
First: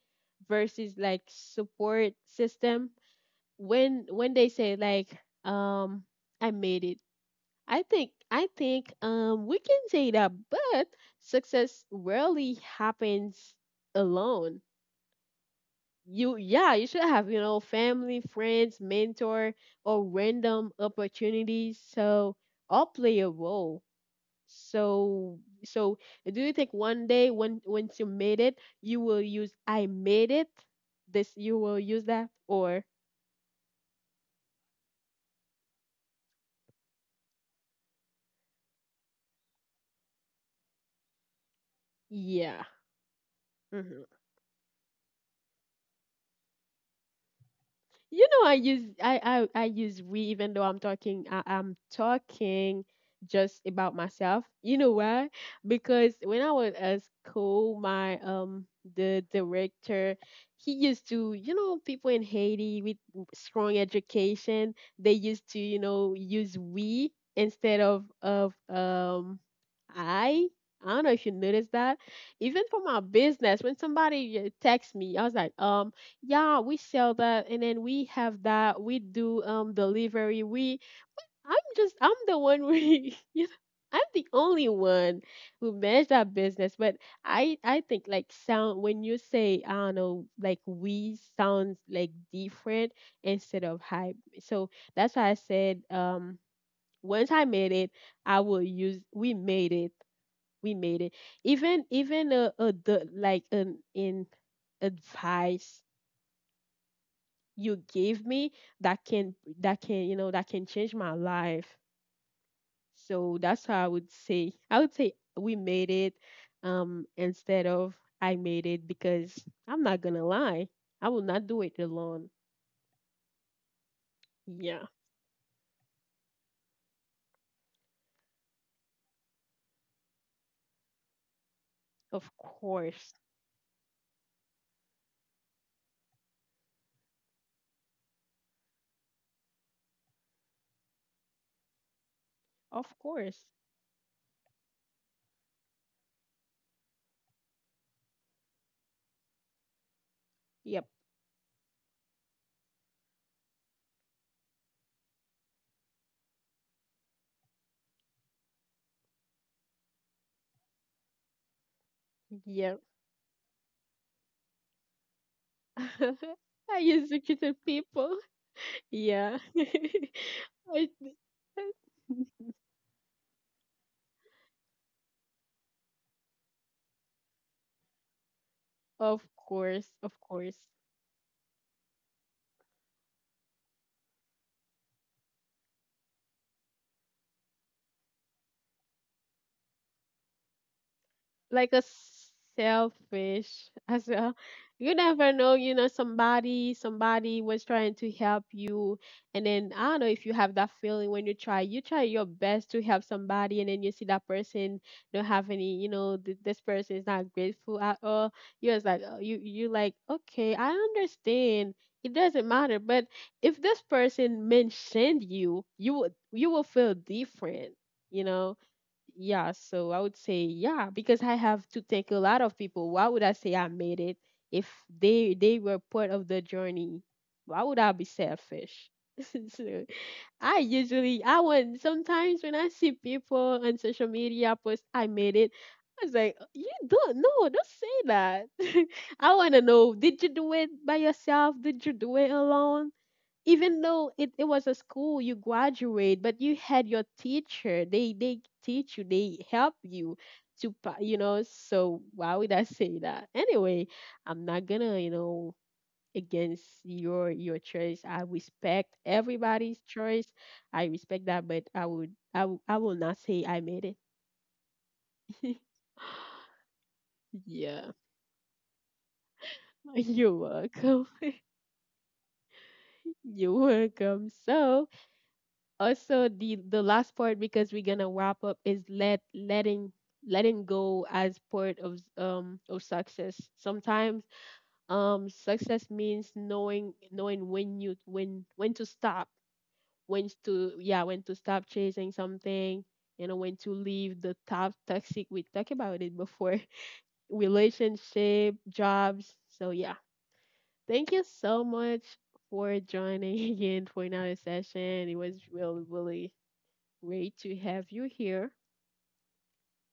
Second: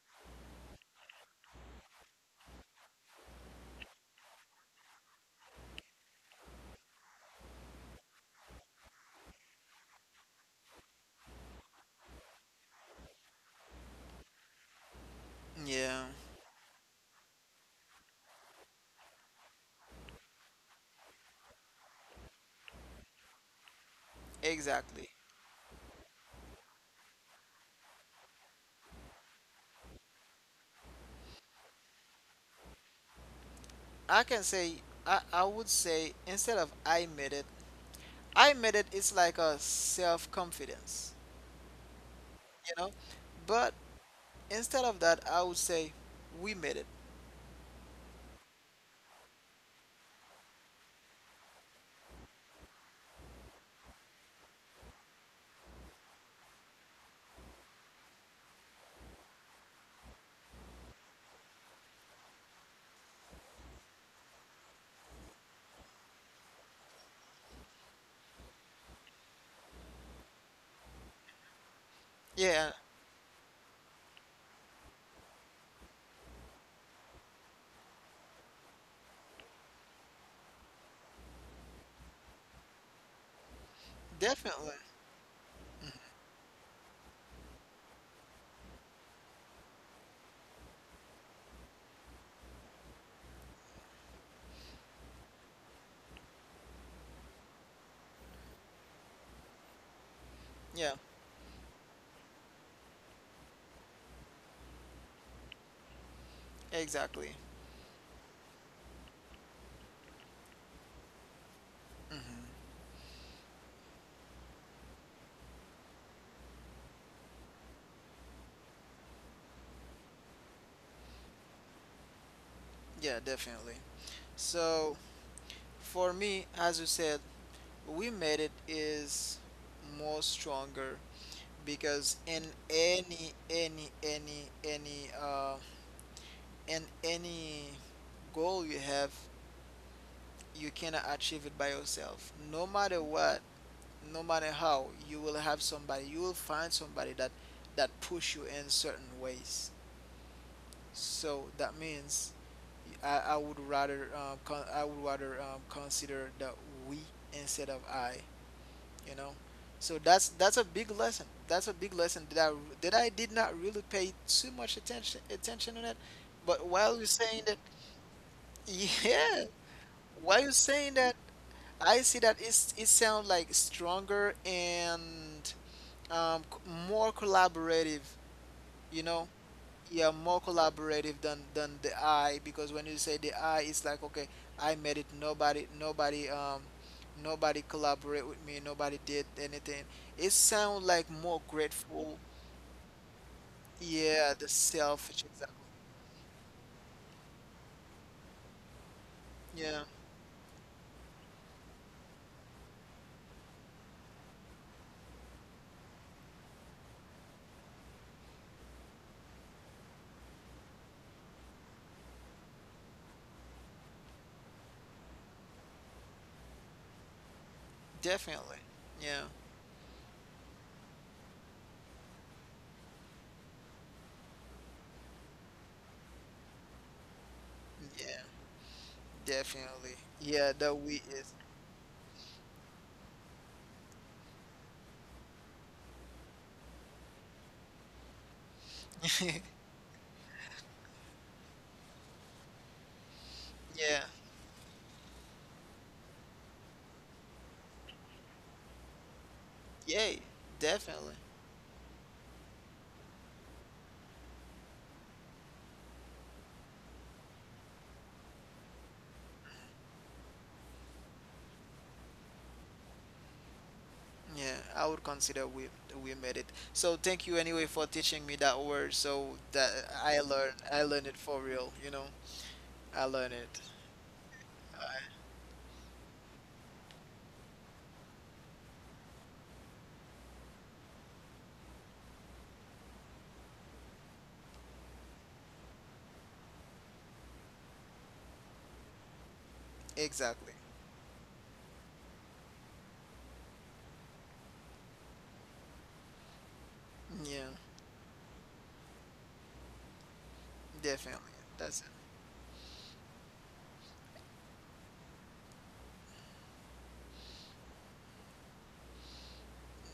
S1: versus like support system. When they say like um I made it, I think we can say that, but success rarely happens alone.
S2: Yeah,
S1: You— yeah, you should have, you know, family, friends, mentor, or random opportunities. So all play a role.
S2: exactly.
S1: So do you think one day when once you made it, you will use I made it? This you will use that or—
S2: I can say I would say instead of I made it, it's like a self confidence,
S1: yeah.
S2: you know? But
S1: Mm-hmm.
S2: instead of that, I would say we made it.
S1: You know, I use I— I use we even though I'm talking— I'm talking just about myself. You know why? Because when I was at school, my the director— he used to, you know, people in Haiti with strong education, they used to, you know, use we instead of I. I don't know if you noticed that. Even
S2: Yeah,
S1: for my business, when somebody texts me, I was like, yeah, we sell that, and then we have that. We do delivery. We— I'm just— I'm the one— we you know, I'm the
S2: definitely.
S1: only one who manage that business. But I think like sound when you say I don't know, like we sounds like different instead of hype. So that's why I said, once I made it, I will use we made it. We
S2: Yeah,
S1: made it. Even a— the, like, an in— advice
S2: exactly.
S1: you gave me that can— that can, you know, that can change my life.
S2: Hmm.
S1: So that's how I would say— I would say we made it, instead of I made it, because I'm not gonna lie, I will not do it alone.
S2: Yeah, definitely.
S1: Yeah,
S2: So for me, as you said, we made it is more stronger because
S1: of
S2: in
S1: course,
S2: any, in any goal you have, you cannot achieve it by yourself. No
S1: of
S2: matter what,
S1: course.
S2: no matter how, you will have somebody, you will find somebody that push you in certain ways.
S1: Yep,
S2: So that means I would rather I would rather consider the we instead of I, you know. So that's a big lesson, that's a big lesson that i
S1: yep.
S2: that i did not really pay too much attention on it, but
S1: I
S2: while you're
S1: used to
S2: saying
S1: kill
S2: that,
S1: people. Yeah,
S2: yeah, while you're
S1: I—
S2: saying that, I see that it sounds like stronger and more collaborative, you
S1: of
S2: know.
S1: course,
S2: Yeah,
S1: of
S2: more
S1: course.
S2: collaborative than the I, because when you say the I it's like, okay, I made it, nobody nobody collaborate with me, nobody did anything. It sounds like more
S1: Like a
S2: grateful.
S1: selfish, as well.
S2: Yeah, the
S1: You
S2: selfish
S1: never know,
S2: example.
S1: you know, somebody— somebody was trying to help you, and then
S2: Yeah,
S1: I don't know if you have that feeling when you try— you try your best to help somebody, and then you see that person don't have any, you know, this person is not grateful at all. You're just like, you— you like, okay, I understand. It doesn't matter, but if this person mentioned you, you would— you will feel different, you know.
S2: definitely. Yeah.
S1: Yeah, so I would say, yeah, because I have to thank a lot of people. Why would I say I made it if they— they were part of the journey? Why would I be
S2: Yeah,
S1: selfish? So
S2: definitely. Yeah,
S1: I
S2: the we
S1: usually—
S2: is
S1: I would sometimes when I see people on social media post I made it, I was like, you don't— no, don't say that. I wanna know, did you do it by yourself? Did you do it alone? Even
S2: yeah,
S1: though it was a school you graduate, but you had your teacher— they— they teach you, they help you
S2: yay,
S1: to
S2: definitely.
S1: you know. So why would I say that? Anyway, I'm not gonna, you know, against your choice. I respect everybody's choice. I respect that, but I would— I will not say I made it.
S2: Yeah, I would consider we made it. So thank you anyway for
S1: Yeah,
S2: teaching me that word. So that
S1: you're
S2: I
S1: welcome.
S2: learned it for real. You know, I learned
S1: You're
S2: it.
S1: welcome. So
S2: I,
S1: also the last part, because we're gonna wrap up, is let— letting go as part of success sometimes. Success means knowing— knowing when you— when to stop, when
S2: exactly.
S1: to— yeah, when to stop chasing something, you know, when to leave the top— toxic— we talked about it before.
S2: Yeah,
S1: Relationship, jobs, so yeah, thank
S2: definitely.
S1: you so
S2: That's
S1: much for joining again for another session. It was really, really great to have you here.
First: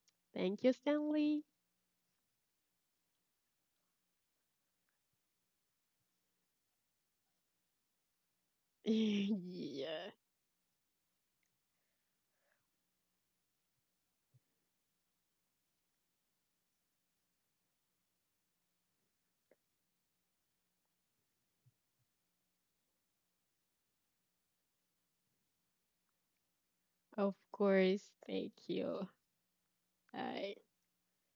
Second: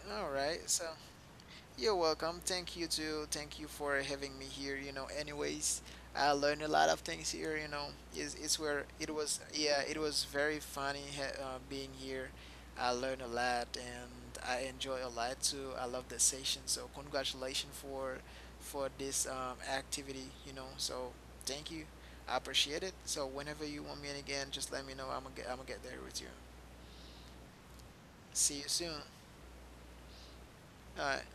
S2: it. All right.
S1: Thank you,
S2: So
S1: Stanley.
S2: you're welcome. Thank you too. Thank you for having me here. You know, anyways, I learned a lot of things here. You know, it's where it was. Yeah, it
S1: Yeah,
S2: was very funny being here. I learned a lot and I enjoy a lot too. I love the session. So congratulations for this activity. You know, so thank you. I appreciate it. So whenever you want me again, just let me know. I'm gonna get there with you.
S1: of course. Thank
S2: See you soon.
S1: you. I—
S2: All right.